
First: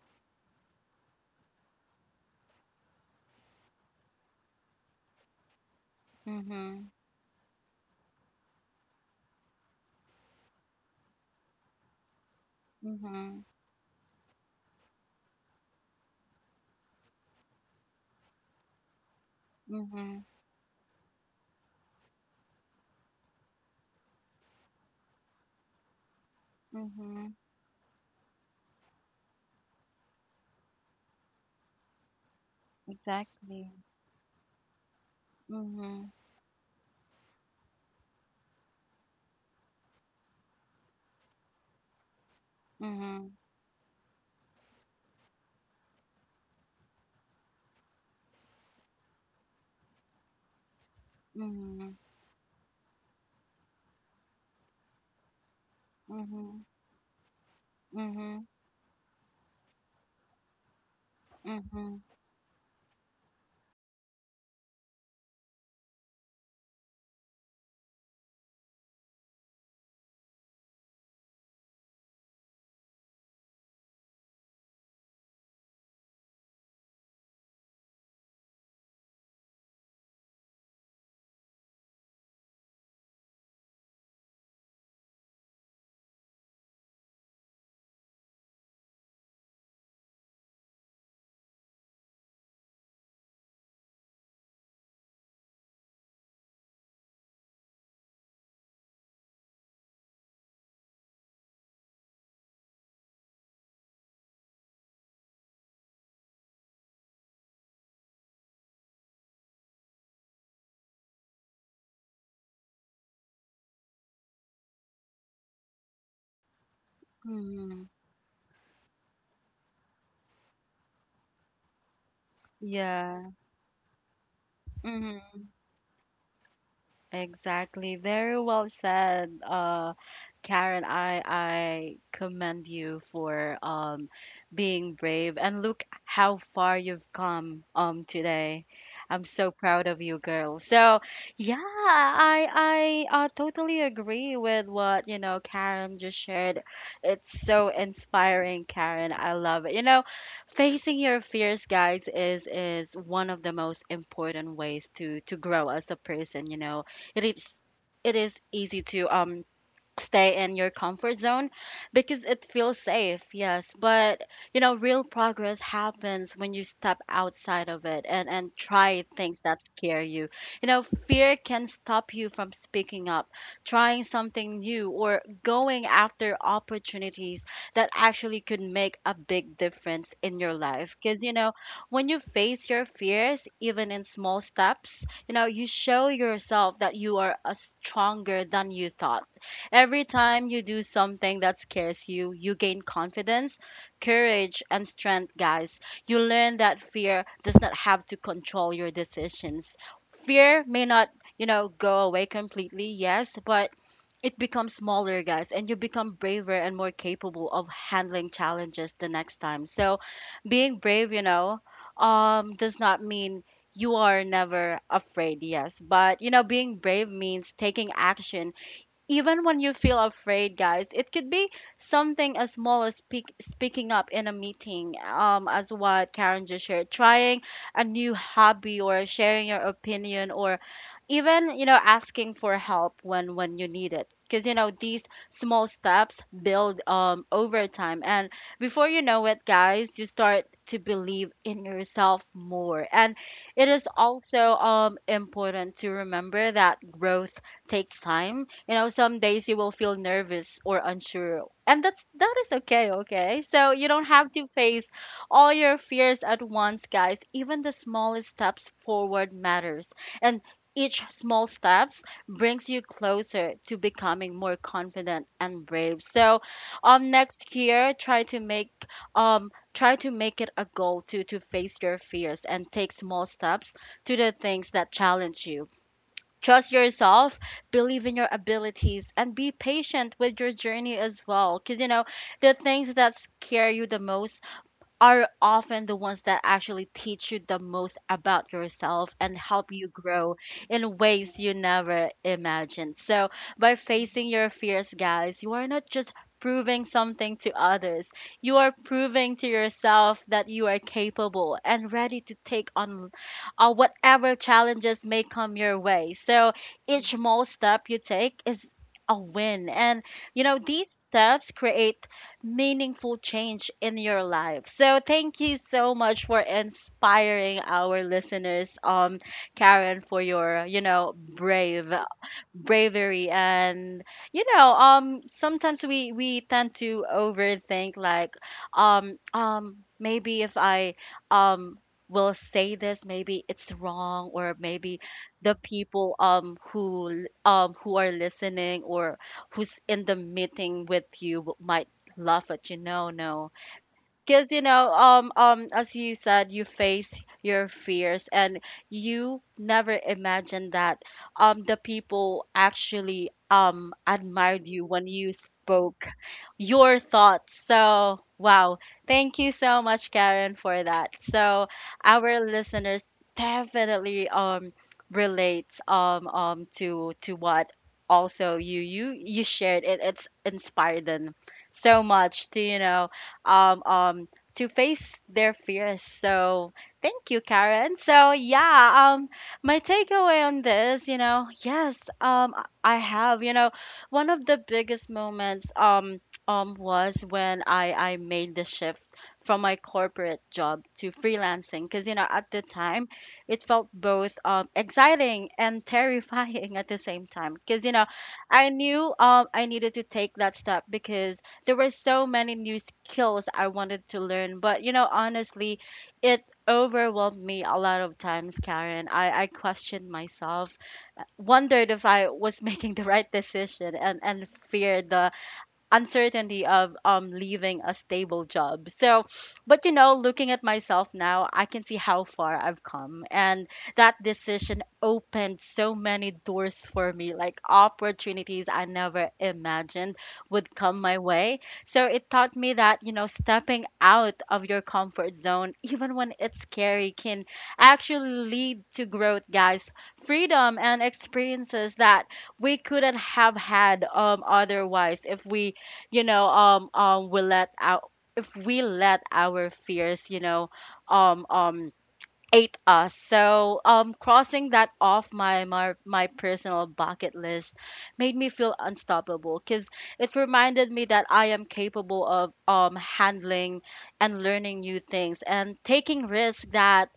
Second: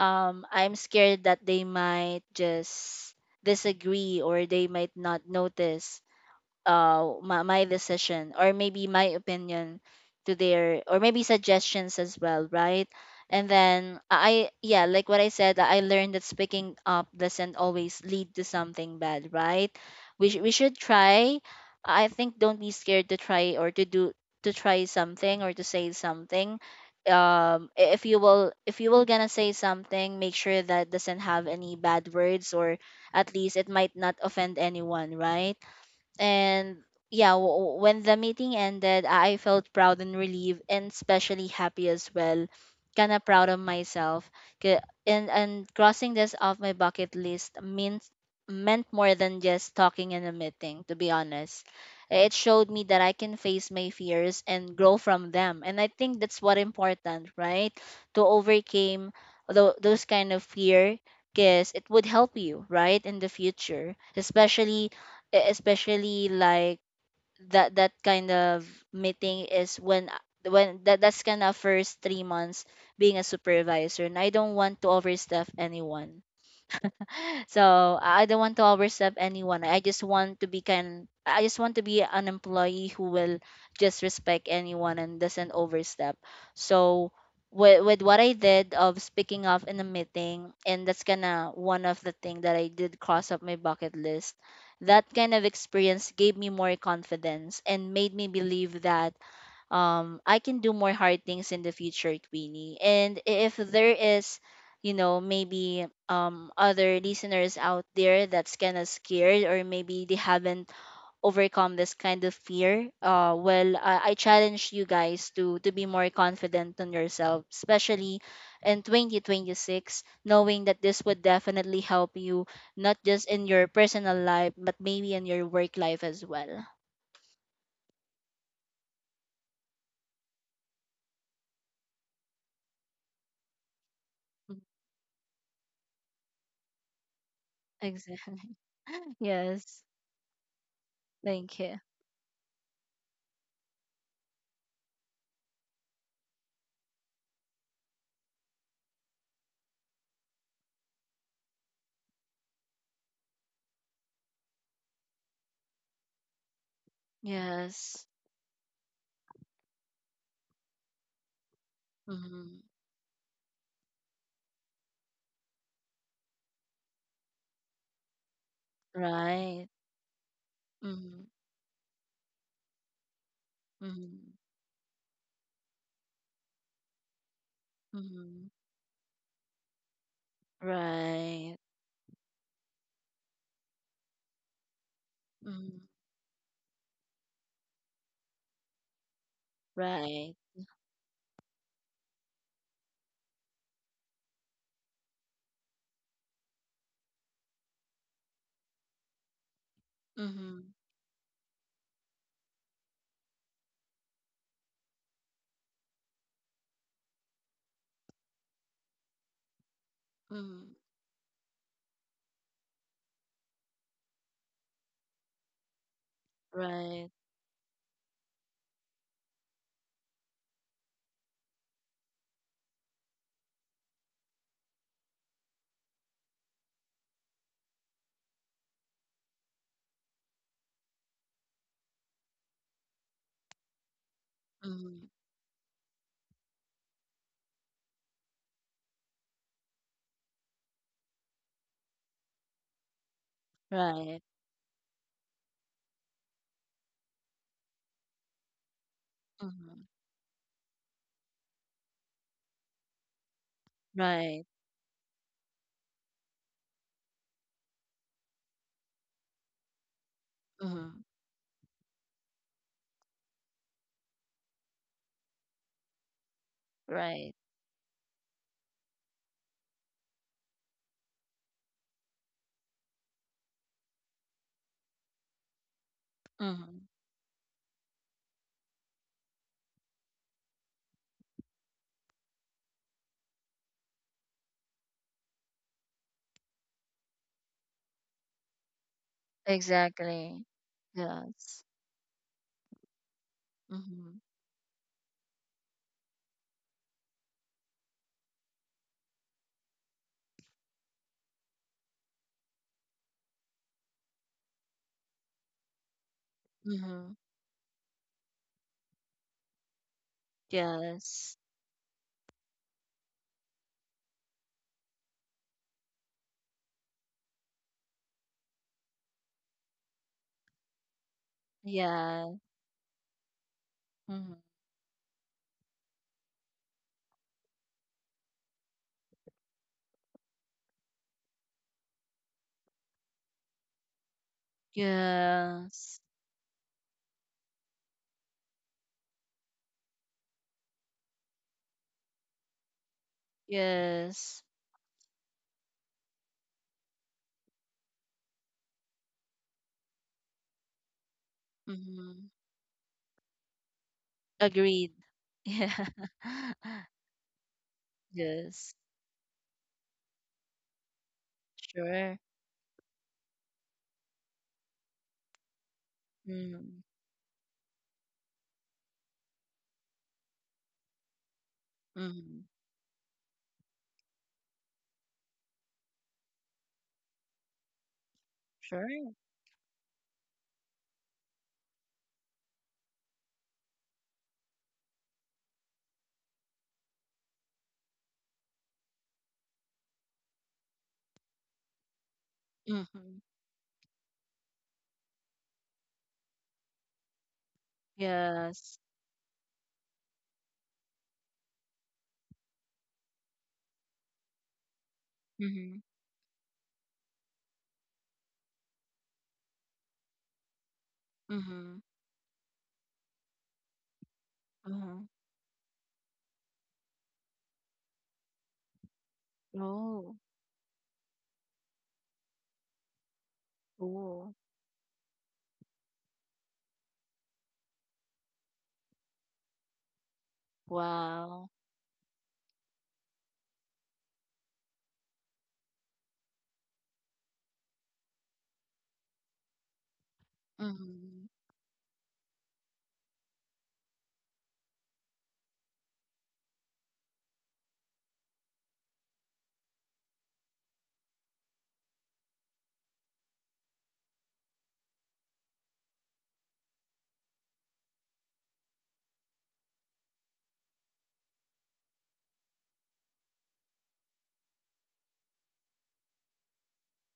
Speaker 2: I'm scared that they might just disagree, or they might not notice
Speaker 1: Mhm.
Speaker 2: my decision, or maybe my opinion to their, or maybe suggestions as well, right?
Speaker 1: Mhm.
Speaker 2: And then I yeah, like what I said, I learned that speaking up doesn't always lead to something bad, right?
Speaker 1: Mhm.
Speaker 2: We should try. I think don't be scared to try, or to do, to say something.
Speaker 1: Mhm.
Speaker 2: If you will gonna say something, make sure that doesn't have any bad words, or at least it
Speaker 1: Exactly.
Speaker 2: might not offend anyone, right?
Speaker 1: Mhm.
Speaker 2: And yeah, when the meeting ended, I felt proud and relieved, and especially happy as well. Kind of
Speaker 1: Mhm.
Speaker 2: proud of myself. 'Kay, and crossing this off my bucket list means meant more than just talking in a meeting, to be honest.
Speaker 1: Mhm,
Speaker 2: It showed me that I can face my fears and grow from them. And I think that's what
Speaker 1: mhm,
Speaker 2: important, right? To
Speaker 1: mhm,
Speaker 2: overcome those kind of fear because it
Speaker 1: mhm,
Speaker 2: would help you, right, in the future, especially especially like that kind of meeting is when that's kind of first 3 months being a supervisor. And I don't want to overstep anyone, so I don't want to overstep anyone. I just want to be kind. I just want to be an employee who will just respect anyone and doesn't overstep. So with what I did of speaking up in a meeting, and that's kinda one of the thing that I did cross up my bucket list. That kind of experience gave me more confidence and made me believe that I can do more hard things in the future, Queenie. And if there is, maybe other listeners out there that's kind of scared or maybe they haven't overcome this kind of fear. Well, I challenge you guys to be more confident on yourself,
Speaker 1: mhm.
Speaker 2: especially in 2026, knowing that this would definitely help you not just
Speaker 1: Yeah,
Speaker 2: in your personal life, but maybe in
Speaker 1: mhm,
Speaker 2: your work life as well.
Speaker 1: exactly. Very well said, Karen. I commend you for
Speaker 2: Mhm.
Speaker 1: being brave, and look how far you've come
Speaker 2: Exactly.
Speaker 1: today. I'm so
Speaker 2: Yes.
Speaker 1: proud of you, girl. So yeah,
Speaker 2: Thank you.
Speaker 1: I totally agree with what, you know, Karen just shared. It's so inspiring, Karen. I love it. You know, facing your fears, guys, is one of the most important ways to grow as a person. You know, it is
Speaker 2: Yes.
Speaker 1: it is easy to stay in your comfort zone because it
Speaker 2: Mm-hmm.
Speaker 1: feels safe, yes, but you know real progress happens when you step outside of it and try things that
Speaker 2: Right.
Speaker 1: scare you. You know
Speaker 2: Mm-hmm.
Speaker 1: fear can stop you from speaking up, trying
Speaker 2: Mm-hmm.
Speaker 1: something new, or going after opportunities that actually
Speaker 2: Mm-hmm.
Speaker 1: could make a big difference in your life, because you know
Speaker 2: Right.
Speaker 1: when you face your fears, even in small steps, you know, you
Speaker 2: Mm-hmm.
Speaker 1: show yourself that you are a stronger than you thought. Every
Speaker 2: Right.
Speaker 1: time you do something that scares you, you gain confidence, courage, and strength, guys. You learn that fear does not have to control your decisions.
Speaker 2: Mm-hmm.
Speaker 1: Fear may not, you know, go away completely, yes, but it becomes smaller, guys, and you become braver and more capable of handling challenges the next time. So,
Speaker 2: Mm-hmm.
Speaker 1: being brave, you know, does not mean you are never afraid, yes, but you know, being brave
Speaker 2: Right.
Speaker 1: means taking action even when you feel afraid, guys. It could be something as small as speaking up in a meeting, as what Karen just shared, trying a new hobby or sharing your opinion, or even, you know, asking for help when you need it, because you know these
Speaker 2: Mm-hmm.
Speaker 1: small steps build over time, and before you know it, guys, you start to believe in yourself more. And it is
Speaker 2: Right.
Speaker 1: also important to remember that growth takes time. You know, some days you will
Speaker 2: Mm-hmm.
Speaker 1: feel nervous or unsure, and that is okay, okay, so you don't have
Speaker 2: Right.
Speaker 1: to face all your fears at once, guys. Even the smallest steps forward matters. And
Speaker 2: Mm-hmm.
Speaker 1: each small steps brings you closer to becoming more confident and brave. So
Speaker 2: Right.
Speaker 1: next year try to make it a goal to face your fears and take small steps to the things that challenge you. Trust
Speaker 2: Mm-hmm.
Speaker 1: yourself, believe in your abilities, and be patient with your journey as well. Because, you know, the things that scare you the most are often the ones that actually teach you the most about yourself and help you grow
Speaker 2: Exactly.
Speaker 1: in ways you
Speaker 2: Yes.
Speaker 1: never imagined. So, by
Speaker 2: Mm-hmm.
Speaker 1: facing your fears, guys, you are not just proving something to others, you are proving to yourself that you are capable and ready to take on whatever challenges may come your way. So each
Speaker 2: Mm-hmm.
Speaker 1: small step you take is a win. And, you know, these
Speaker 2: Yes.
Speaker 1: steps create meaningful change in your life. So thank you so much for inspiring our listeners, Karen, for your
Speaker 2: Yeah.
Speaker 1: bravery. And
Speaker 2: Mm-hmm.
Speaker 1: sometimes we tend to overthink, like, maybe if I um will say this, maybe it's wrong, or maybe the
Speaker 2: Yes.
Speaker 1: people, who are listening, or who's in the meeting with you, might laugh at you. No, no.
Speaker 2: Yes.
Speaker 1: Because, as you said, you face your fears, and you never imagined that the
Speaker 2: Mm-hmm.
Speaker 1: people actually admired you
Speaker 2: Agreed.
Speaker 1: when you
Speaker 2: Yeah.
Speaker 1: spoke your thoughts. So,
Speaker 2: Yes.
Speaker 1: wow. Thank you so much, Karen, for that. So,
Speaker 2: Sure.
Speaker 1: our listeners definitely relates
Speaker 2: Mm.
Speaker 1: to what also you shared. It it's inspired them so
Speaker 2: Mm-hmm.
Speaker 1: much to, um um to face their fears. So thank you, Karen. So, yeah,
Speaker 2: Sure.
Speaker 1: my takeaway on this, you know. Yes, I have, you know, one of the biggest moments, was when I made the shift from my corporate job to freelancing, because, you know, at the time
Speaker 2: Mm-hmm.
Speaker 1: it felt both exciting and terrifying at the same time. Because, you know, I
Speaker 2: Yes.
Speaker 1: knew, I needed to take that step because there were so many new skills I wanted to learn. But, you know,
Speaker 2: Mm-hmm.
Speaker 1: honestly, it overwhelmed me a lot of times, Karen. I questioned myself,
Speaker 2: Mm-hmm.
Speaker 1: wondered if I was making the right decision, and
Speaker 2: Mm-hmm.
Speaker 1: feared the uncertainty of leaving a stable job. So, but, you know,
Speaker 2: Oh.
Speaker 1: looking at myself now, I can see how far I've come, and that
Speaker 2: Oh.
Speaker 1: decision opened so many doors for me, like opportunities I never imagined would come my
Speaker 2: Wow.
Speaker 1: way. So it taught me that, you know, stepping out of your comfort zone, even when it's scary, can actually lead to growth, guys. Freedom and
Speaker 2: Mm-hmm.
Speaker 1: experiences that we couldn't have had, otherwise, if we, we let out if we let our fears, um um ate us. So crossing that off my personal bucket list made me feel unstoppable, because it reminded me that I am capable of handling and learning new things and taking risks that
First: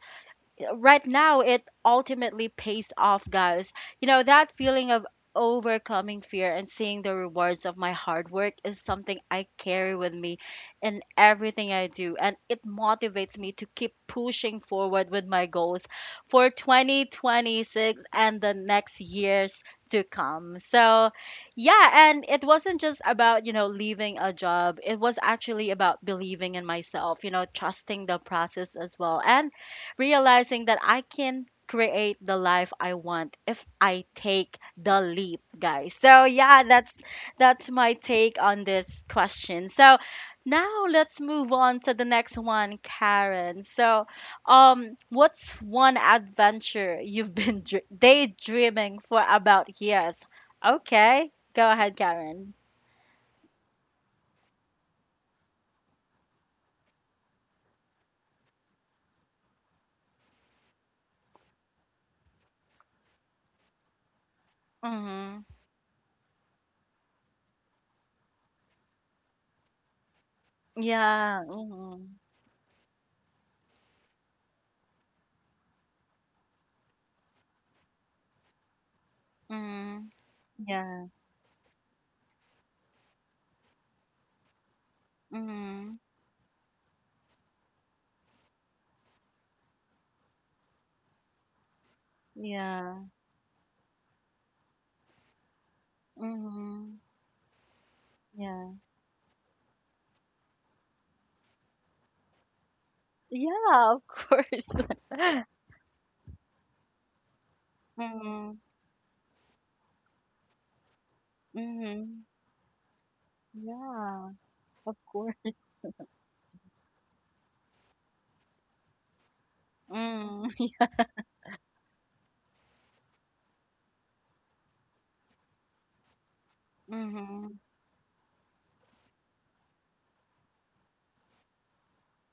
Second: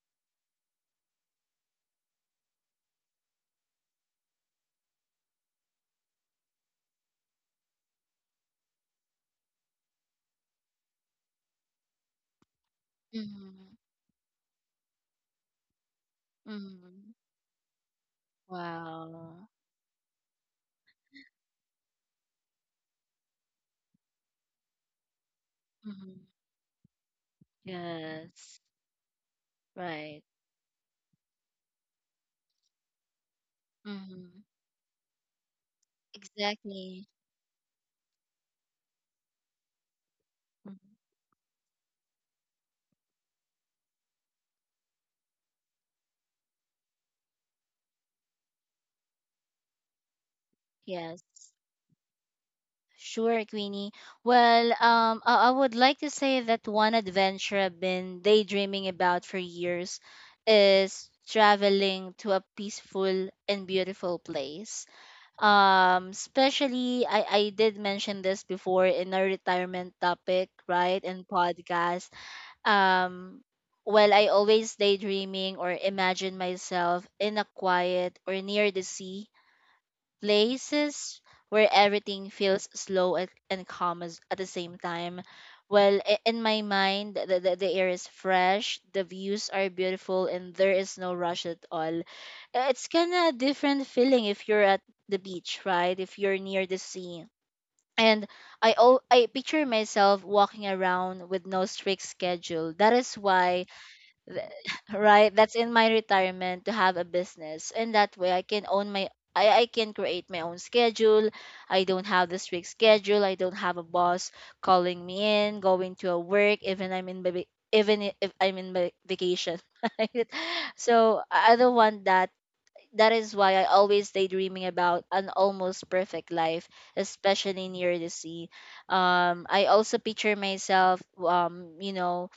Speaker 1: right now it ultimately pays off, guys. You know, that feeling of overcoming fear and seeing the rewards of my hard work is something I carry with me in everything I do, and it motivates me to
Speaker 2: Mm-hmm.
Speaker 1: keep pushing forward with my goals for
Speaker 2: Mm-hmm.
Speaker 1: 2026 and the next
Speaker 2: Wow.
Speaker 1: years to come. So, yeah, and it wasn't just about, you know, leaving a job. It was actually about
Speaker 2: Mm-hmm.
Speaker 1: believing in myself, you know, trusting the
Speaker 2: Yes.
Speaker 1: process as well, and
Speaker 2: Right.
Speaker 1: realizing that I can create the life I want if I
Speaker 2: Mm-hmm.
Speaker 1: take the leap, guys. So, yeah, that's
Speaker 2: Exactly.
Speaker 1: that's my take on this question. So now
Speaker 2: Hmm.
Speaker 1: let's move on to the next one, Karen. So, what's one adventure you've been daydreaming for about years?
Speaker 2: Yes.
Speaker 1: Okay, go ahead, Karen.
Speaker 2: Sure, Queenie. Well, I would like to say that one adventure I've been daydreaming about for years is traveling to a peaceful and beautiful place.
Speaker 1: Mhm.
Speaker 2: Especially, I did mention this before in our retirement topic, right, and
Speaker 1: Yeah.
Speaker 2: podcast.
Speaker 1: Mhm.
Speaker 2: Um, well, I always daydreaming or imagine myself in a quiet or near the sea
Speaker 1: Mhm. Yeah.
Speaker 2: places where everything feels slow and calm as, at the same time. Well,
Speaker 1: Mhm.
Speaker 2: in my mind, the air is fresh, the views are beautiful, and there is no rush at all. It's
Speaker 1: Yeah.
Speaker 2: kind of a different feeling if you're at the beach, right? If you're near the
Speaker 1: Mhm.
Speaker 2: sea. And I,
Speaker 1: Yeah.
Speaker 2: al- I picture myself walking around with no strict schedule. That is why
Speaker 1: Yeah, of
Speaker 2: th-
Speaker 1: course.
Speaker 2: right, that's in my retirement, to have a business, and that way I
Speaker 1: Mm-hmm.
Speaker 2: can own I can create my own schedule. I don't
Speaker 1: Mm-hmm.
Speaker 2: have the strict schedule, I don't have a boss
Speaker 1: Yeah, of
Speaker 2: calling me
Speaker 1: course.
Speaker 2: in going to a work even I'm in baby, even if I'm in vacation right?
Speaker 1: Mm.
Speaker 2: So I don't want that. That is why I always daydreaming about an almost perfect life,
Speaker 1: Mm-hmm.
Speaker 2: especially near the sea. I also picture myself,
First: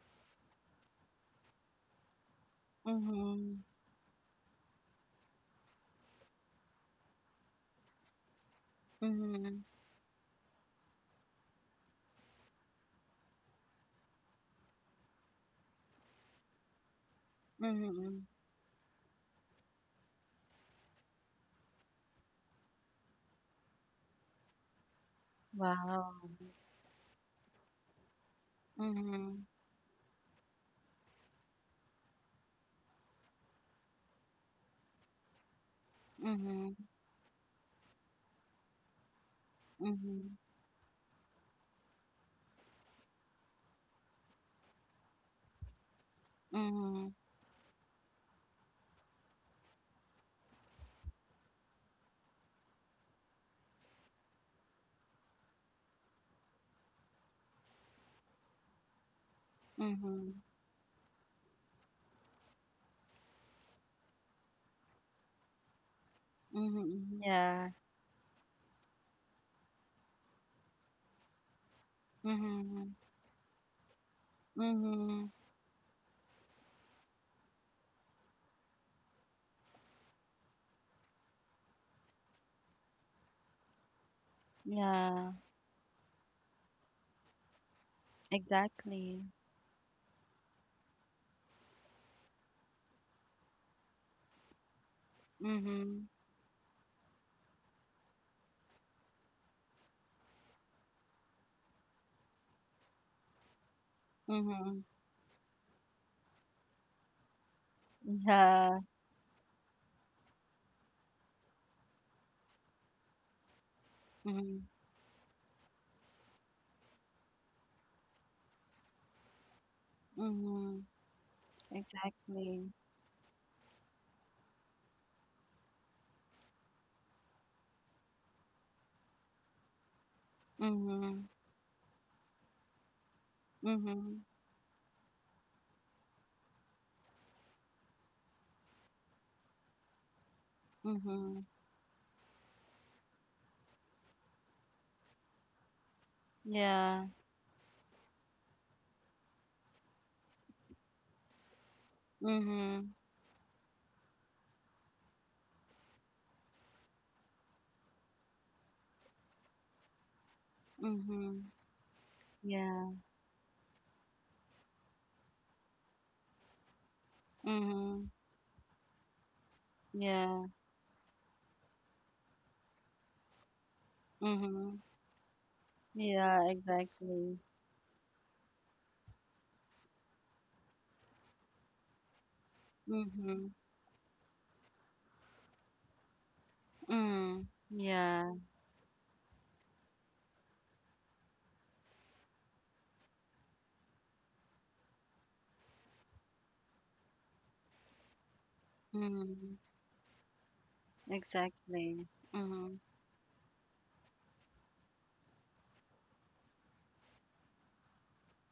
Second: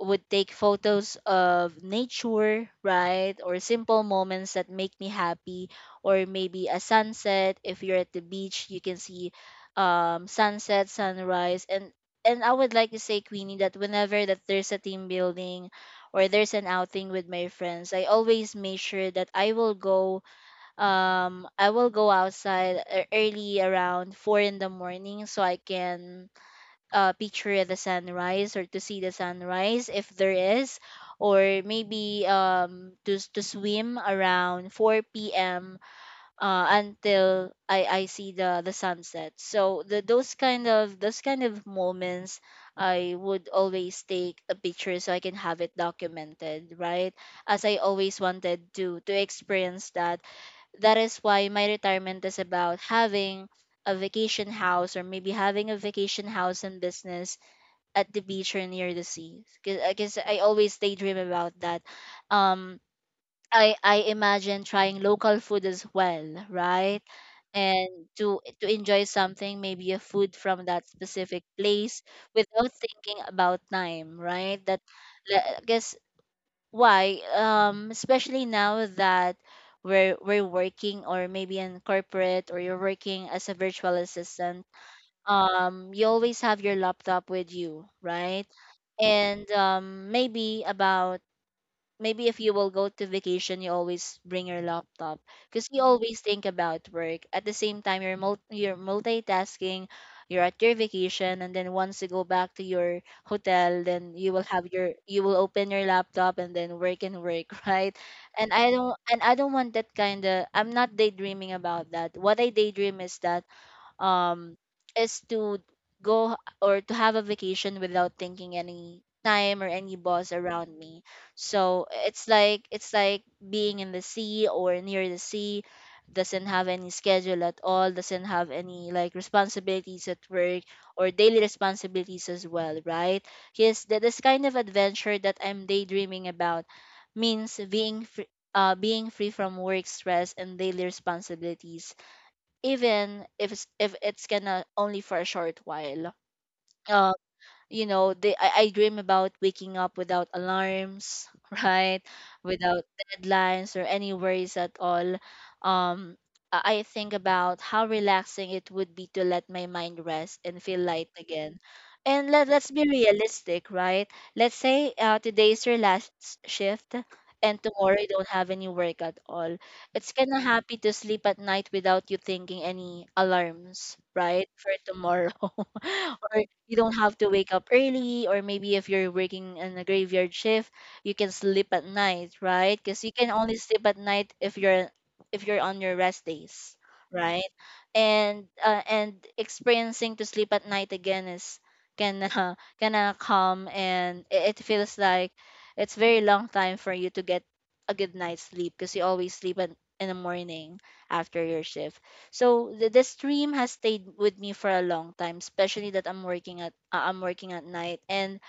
Speaker 2: would take photos of nature, right?
Speaker 1: Mm-hmm.
Speaker 2: Or simple moments that make me happy, or maybe a sunset. If you're at the beach, you can see
Speaker 1: Mm-hmm.
Speaker 2: sunset, sunrise, and I would like to say, Queenie, that whenever that there's a team building or there's an outing with my friends, I
Speaker 1: Mm-hmm.
Speaker 2: always make sure that I will go, I will go outside early around 4 in the morning so I
Speaker 1: Wow.
Speaker 2: can picture the sunrise or to see the
Speaker 1: Mm-hmm.
Speaker 2: sunrise, if there is, or maybe to swim around 4 p.m.
Speaker 1: Mm-hmm.
Speaker 2: Until I see the sunset. So the
Speaker 1: Mm-hmm.
Speaker 2: those kind of moments I would always take a picture so I can have it documented,
Speaker 1: Mm-hmm.
Speaker 2: right? As I always wanted to experience that. That is why my retirement is about having a vacation house, or maybe having a vacation house and business at the beach or near the sea, because I guess
Speaker 1: Mm-hmm.
Speaker 2: I always daydream about that. Um, I imagine trying local food as well, right?
Speaker 1: Mm-hmm. Yeah.
Speaker 2: And to enjoy something, maybe a food from that specific place without
Speaker 1: Mm-hmm.
Speaker 2: thinking about time, right? That
Speaker 1: Mm-hmm.
Speaker 2: I guess why especially now that we're working or maybe in corporate, or you're working as a virtual assistant,
Speaker 1: Yeah,
Speaker 2: you always have your laptop with you, right?
Speaker 1: exactly.
Speaker 2: And maybe if you will go to vacation, you always bring your laptop, because you
Speaker 1: Mm-hmm.
Speaker 2: always think about work. At the same time you're multitasking you're at your vacation, and then once you go back to your hotel, then you will have
Speaker 1: Mm-hmm.
Speaker 2: your, you will open your laptop and then work and work right? And i
Speaker 1: Yeah.
Speaker 2: don't and i don't want that kind of, I'm not daydreaming about that. What I daydream is that
Speaker 1: Mm-hmm.
Speaker 2: um is to go or to have a vacation without thinking any time or any boss
Speaker 1: Mm-hmm.
Speaker 2: around me. So it's
Speaker 1: Exactly.
Speaker 2: like it's like being in the sea or near the sea, doesn't have any schedule at all, doesn't have any like responsibilities at work, or
Speaker 1: Mm-hmm.
Speaker 2: daily responsibilities as well, right? Yes, that
Speaker 1: Mm-hmm.
Speaker 2: this kind of adventure that I'm daydreaming about means being free. Being free from work stress and daily
Speaker 1: Mm-hmm.
Speaker 2: responsibilities, even if it's gonna only for a short while.
Speaker 1: Yeah.
Speaker 2: You know, I dream about waking up without alarms right,
Speaker 1: Mhm,
Speaker 2: without deadlines or any worries at all. Um i i think about how relaxing it would be to let my mind rest and feel light
Speaker 1: mhm,
Speaker 2: again. And let's
Speaker 1: yeah,
Speaker 2: be realistic, right? Let's say, today's your last shift, and tomorrow you
Speaker 1: mhm,
Speaker 2: don't have any work at all. It's kind of
Speaker 1: yeah,
Speaker 2: happy to sleep at night without you thinking any alarms, right, for
Speaker 1: mhm,
Speaker 2: tomorrow? Or
Speaker 1: yeah,
Speaker 2: you don't have to
Speaker 1: exactly,
Speaker 2: wake up early, or maybe if you're working in a graveyard shift, you can sleep at night, right? Because you can
Speaker 1: mhm,
Speaker 2: only sleep at night if you're, if you're on your rest days,
Speaker 1: mm,
Speaker 2: right?
Speaker 1: yeah,
Speaker 2: And and experiencing to sleep at night again is, can to come, and it feels like it's very long time for you to get a good night's sleep, because you always
Speaker 1: mhm,
Speaker 2: sleep in the morning after your shift.
Speaker 1: exactly,
Speaker 2: So
Speaker 1: mhm,
Speaker 2: the stream has stayed with me for a long time, especially that I'm working at night. and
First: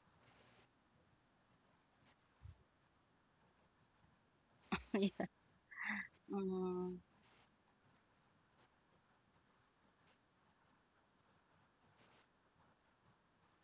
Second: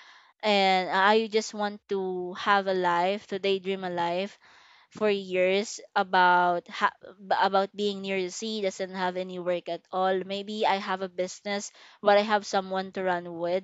Speaker 2: and I just want to have a life, to daydream a life for
Speaker 1: yeah,
Speaker 2: years about ha-
Speaker 1: mhm,
Speaker 2: b- about being near the sea, doesn't have any work at all. Maybe I have a business, but I have someone to run with,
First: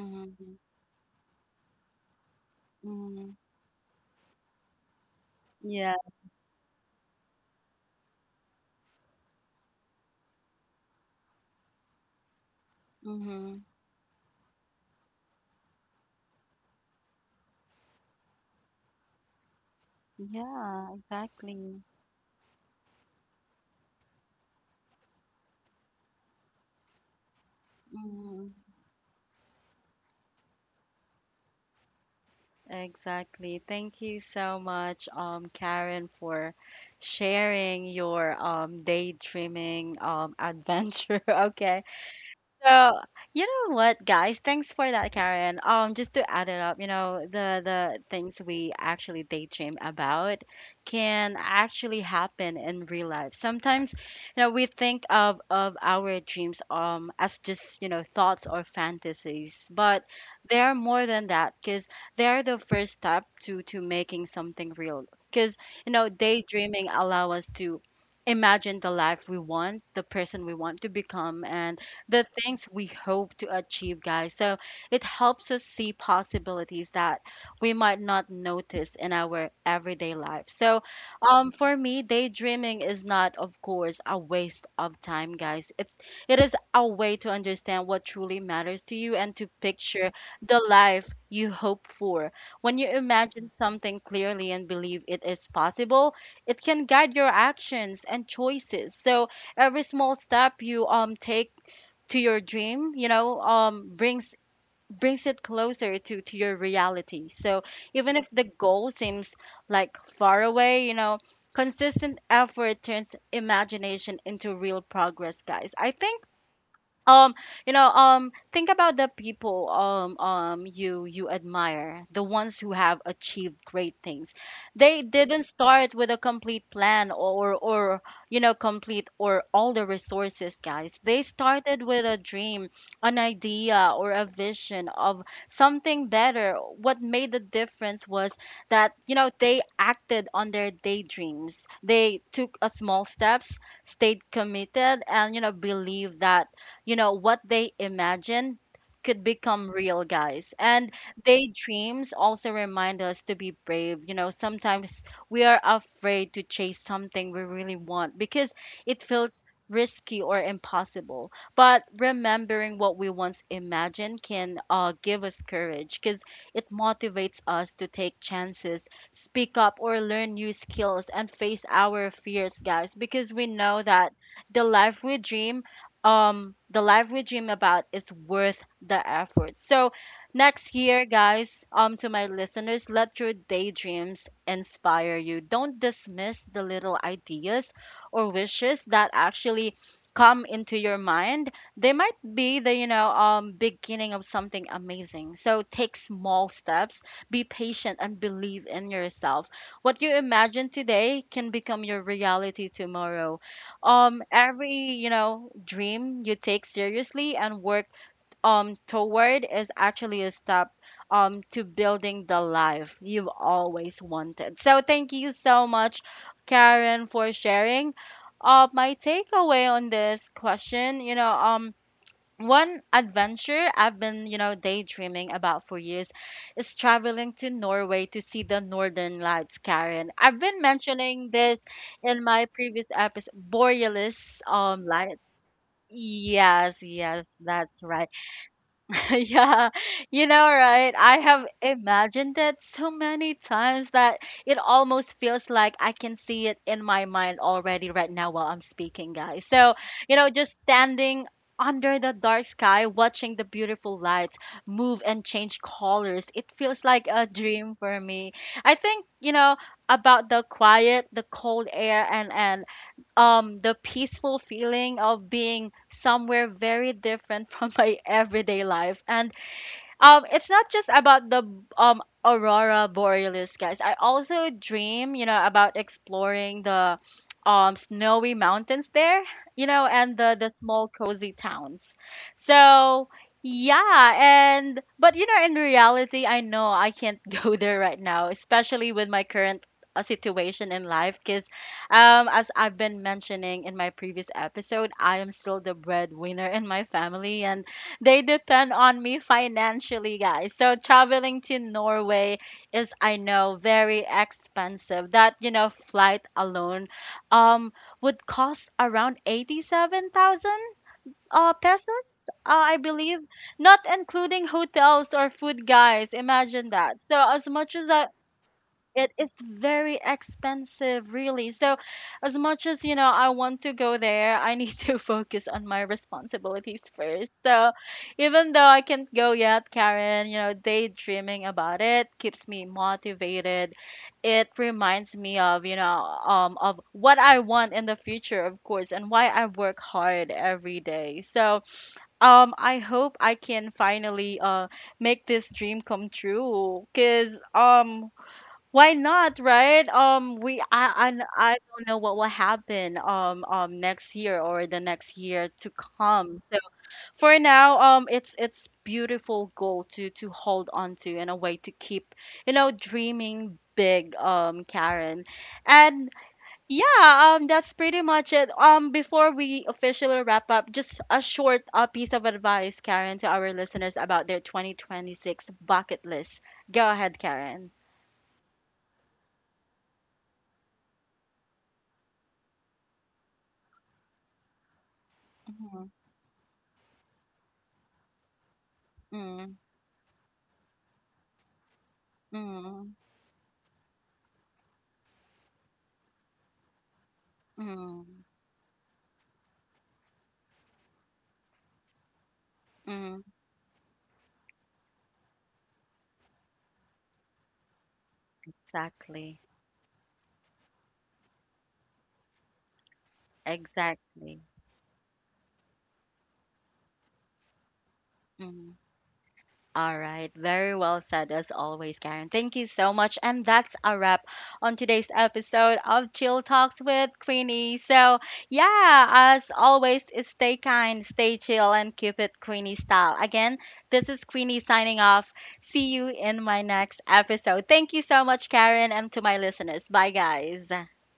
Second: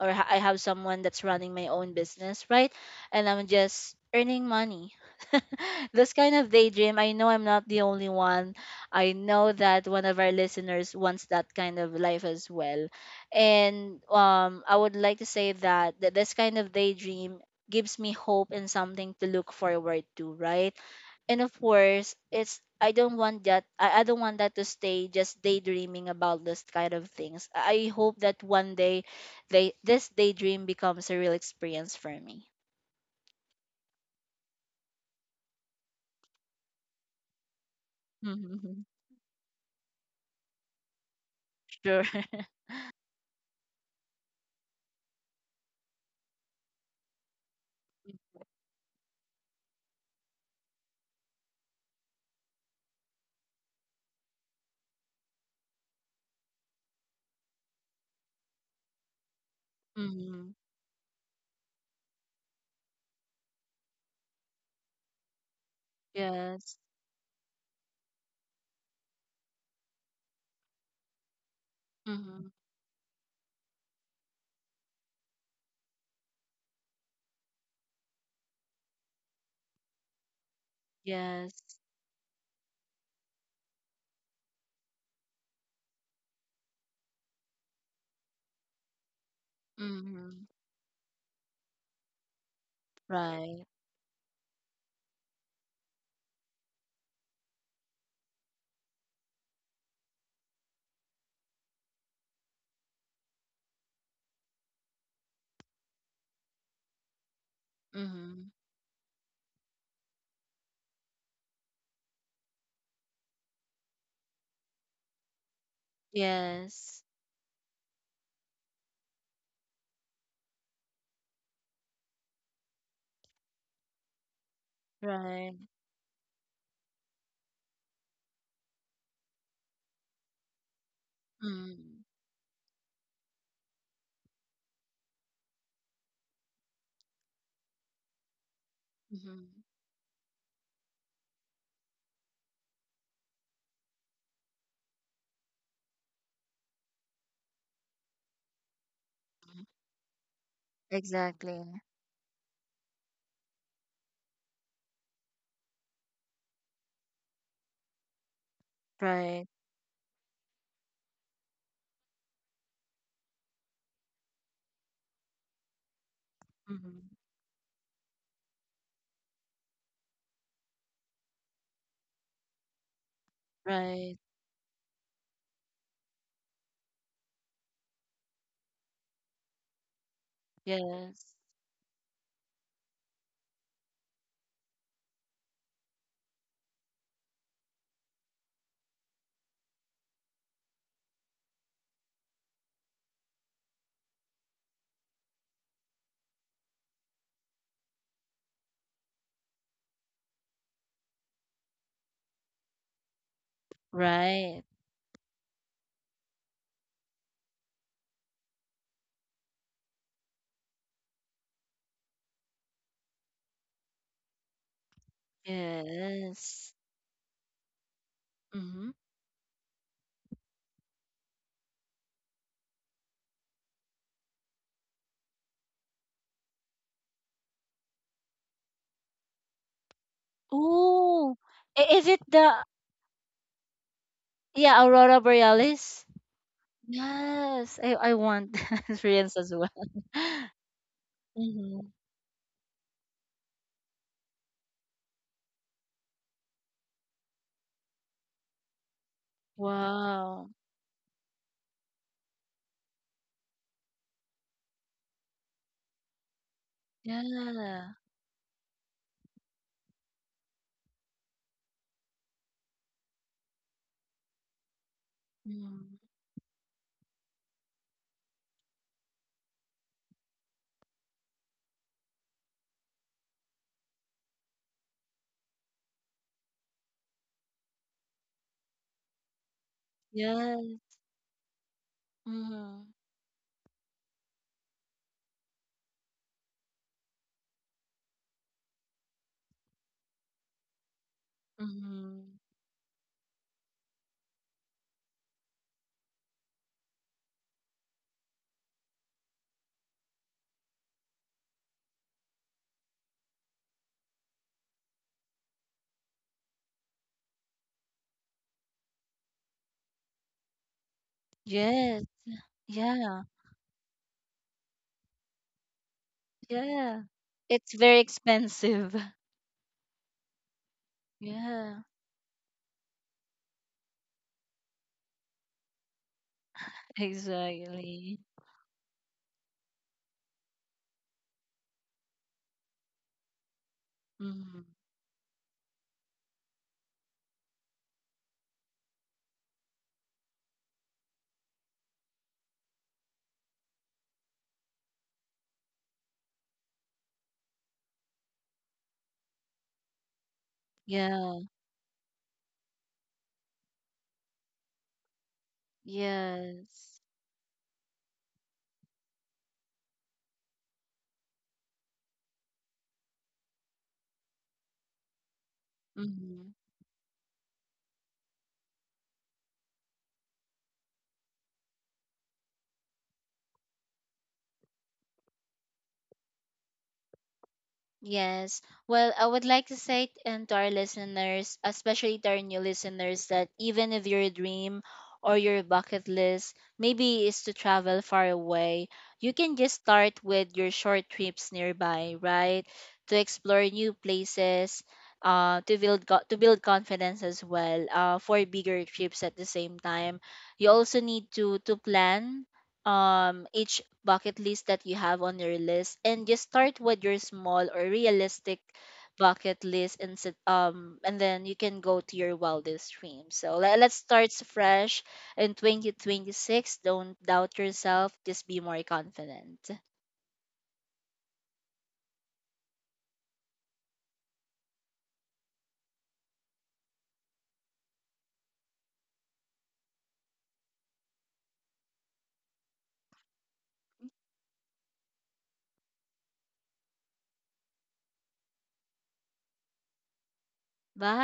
Speaker 2: or I have someone that's running my own business, right? And
Speaker 1: mhm,
Speaker 2: I'm just earning money.
Speaker 1: yeah,
Speaker 2: This kind of daydream, I know I'm not the only one. I know that one of our listeners wants that kind of life as well.
Speaker 1: mhm,
Speaker 2: And I would like to say that, that this kind of daydream gives me hope and something to look forward to, right?
Speaker 1: yeah,
Speaker 2: And of
Speaker 1: exactly,
Speaker 2: course, it's, I don't want that, I don't want that to stay just daydreaming about this kind of things. I hope that
Speaker 1: mhm,
Speaker 2: one day they this daydream becomes a real experience for me.
Speaker 1: exactly. Thank you so much, Karen, for sharing your
Speaker 2: Mhm.
Speaker 1: daydreaming adventure. Okay.
Speaker 2: Sure.
Speaker 1: So, you know what, guys? Thanks for that, Karen. Just to add it up, you know, the things we actually daydream about can actually happen in real life. Sometimes, you know, we think of our dreams as just, you know, thoughts or fantasies, but
Speaker 2: Mm-hmm.
Speaker 1: they are more than that, because they are the first step to making something real. Because, you know,
Speaker 2: Yes.
Speaker 1: daydreaming allow us to imagine the life we want, the person we want to become, and the
Speaker 2: Mm-hmm.
Speaker 1: things we hope to achieve, guys. So it helps us see possibilities that we might not notice in our everyday life. So,
Speaker 2: Yes.
Speaker 1: for me, daydreaming is not, of course, a waste of time, guys. It is a way to understand what truly matters to you and to picture
Speaker 2: Mm-hmm.
Speaker 1: the life you hope for. When you imagine
Speaker 2: Right.
Speaker 1: something clearly and believe it is possible, it can guide your actions and choices. So every small step you take to your dream, you know, brings it closer to your reality. So even if the
Speaker 2: Mm-hmm.
Speaker 1: goal seems like far away, you know, consistent effort turns imagination into real progress, guys. I think,
Speaker 2: Yes.
Speaker 1: um you know, think about the people, you admire, the ones who have achieved great things. They didn't
Speaker 2: Right.
Speaker 1: start with a complete plan, or, you know, complete or all the resources, guys. They started
Speaker 2: Mm-hmm.
Speaker 1: with a dream, an idea, or a vision of something better. What made the difference was that, you know,
Speaker 2: Mm-hmm.
Speaker 1: they acted on their daydreams. They took a small steps, stayed committed, and, you know, believed that, you know, what they imagine could become real, guys. And
Speaker 2: Exactly.
Speaker 1: daydreams also remind us to be brave. You know, sometimes we are afraid to chase something we really want because it feels
Speaker 2: Right.
Speaker 1: risky or impossible. But remembering what we once imagined can, give us courage, because it
Speaker 2: Mm-hmm.
Speaker 1: motivates us to take chances, speak up, or learn new skills, and face our fears, guys, because we know that
Speaker 2: Right.
Speaker 1: the life we dream the life we dream about is worth the effort. So next year,
Speaker 2: Yes.
Speaker 1: guys, to my listeners, let your daydreams inspire you. Don't dismiss the little ideas or wishes that actually come into your mind. They might be the, you know, beginning of something amazing. So take small steps, be patient and believe in yourself. What you imagine today can become your reality tomorrow.
Speaker 2: Right.
Speaker 1: Every, you know, dream you take seriously and work toward is actually a step to building the life you've always wanted. So thank you so much,
Speaker 2: Yes.
Speaker 1: Karen, for sharing.
Speaker 2: Mm-hmm.
Speaker 1: My takeaway on this question, you know. One adventure I've been, you know, daydreaming about for years is traveling to Norway to see the Northern Lights, Karen. I've been mentioning
Speaker 2: Ooh.
Speaker 1: this
Speaker 2: I- Is it
Speaker 1: in my
Speaker 2: the
Speaker 1: previous episode, Borealis
Speaker 2: yeah,
Speaker 1: light.
Speaker 2: Aurora Borealis?
Speaker 1: Yes, yes, that's
Speaker 2: Yes. I,
Speaker 1: right.
Speaker 2: I want that experience as
Speaker 1: Yeah,
Speaker 2: well.
Speaker 1: you know, right? I have
Speaker 2: Mm-hmm.
Speaker 1: imagined it so many times that it almost feels like I can see it in my mind already right now while I'm speaking, guys. So, you know,
Speaker 2: Wow.
Speaker 1: just standing under the dark sky, watching the beautiful lights move and change colors, it feels like a dream
Speaker 2: Yeah.
Speaker 1: for me. I think, you know, about the quiet, the cold air, and the peaceful feeling of being
Speaker 2: Mm-hmm.
Speaker 1: somewhere very different from my everyday life. And it's not just about the aurora borealis, guys. I also dream, you know, about exploring the snowy mountains there, you know, and the
Speaker 2: Yes.
Speaker 1: small, cozy towns.
Speaker 2: Mm-hmm.
Speaker 1: So, yeah. And but, you know, in reality, I know I can't go there right now, especially with my current situation in life. Because,
Speaker 2: Mm-hmm.
Speaker 1: as I've been mentioning in my previous episode, I am still the breadwinner in my family and they depend on me financially, guys. So traveling to Norway is, I know, very expensive. That, you know, flight alone um would cost around 87,000
Speaker 2: Yes.
Speaker 1: pesos, I believe,
Speaker 2: Yeah.
Speaker 1: not including hotels or food, guys. Imagine that.
Speaker 2: Yeah.
Speaker 1: So as
Speaker 2: It's
Speaker 1: much as
Speaker 2: very
Speaker 1: I,
Speaker 2: expensive.
Speaker 1: it is very expensive, really. So
Speaker 2: Yeah.
Speaker 1: as much as, you know, I want to go there, I need to focus on my responsibilities first. So
Speaker 2: Exactly.
Speaker 1: even though I can't go yet, Karen, you know, daydreaming about it keeps me motivated. It
Speaker 2: Mm-hmm.
Speaker 1: reminds me of, you know, of what I want in the future, of course, and why I work hard every day. So I hope I can finally make this dream come true. Because, why not, right? I
Speaker 2: Yeah.
Speaker 1: I don't know what will happen next year or the next year to come. So
Speaker 2: Yes.
Speaker 1: for now, it's beautiful goal to hold on to, in a way to keep, you know, dreaming big, Karen. And,
Speaker 2: Hmm.
Speaker 1: yeah, that's pretty much it. Before we officially wrap up, just a short piece of advice, Karen, to our listeners about their 2026 bucket list. Go ahead, Karen.
Speaker 2: Yes. Well, I would like to say t- and to our listeners, especially to our new listeners, that even if your dream or your
Speaker 1: Mhm.
Speaker 2: bucket list maybe is to travel far away, you
Speaker 1: Mm.
Speaker 2: can just start with your short trips nearby, right?
Speaker 1: Mm,
Speaker 2: To explore new places, to build to build confidence as well.
Speaker 1: mm,
Speaker 2: For bigger trips at the same time, you also need to plan,
Speaker 1: mm.
Speaker 2: each bucket list that you have on your list, and just start with your small or realistic
Speaker 1: Exactly.
Speaker 2: bucket list and sit, and then you can go to your wildest dream. So let's start
Speaker 1: Exactly.
Speaker 2: fresh in 2026, don't doubt yourself. Just be
Speaker 1: Mm.
Speaker 2: more confident.
Speaker 1: All right. Very well said, as always, Karen. Thank you so much. And that's a wrap on today's episode of Chill Talks with Queenie. So, yeah, as always, stay kind, stay chill, and keep it Queenie style. Again, this is Queenie signing off. See you in my next episode. Thank you so much, Karen, and to my listeners. Bye, guys.
Speaker 2: Bye.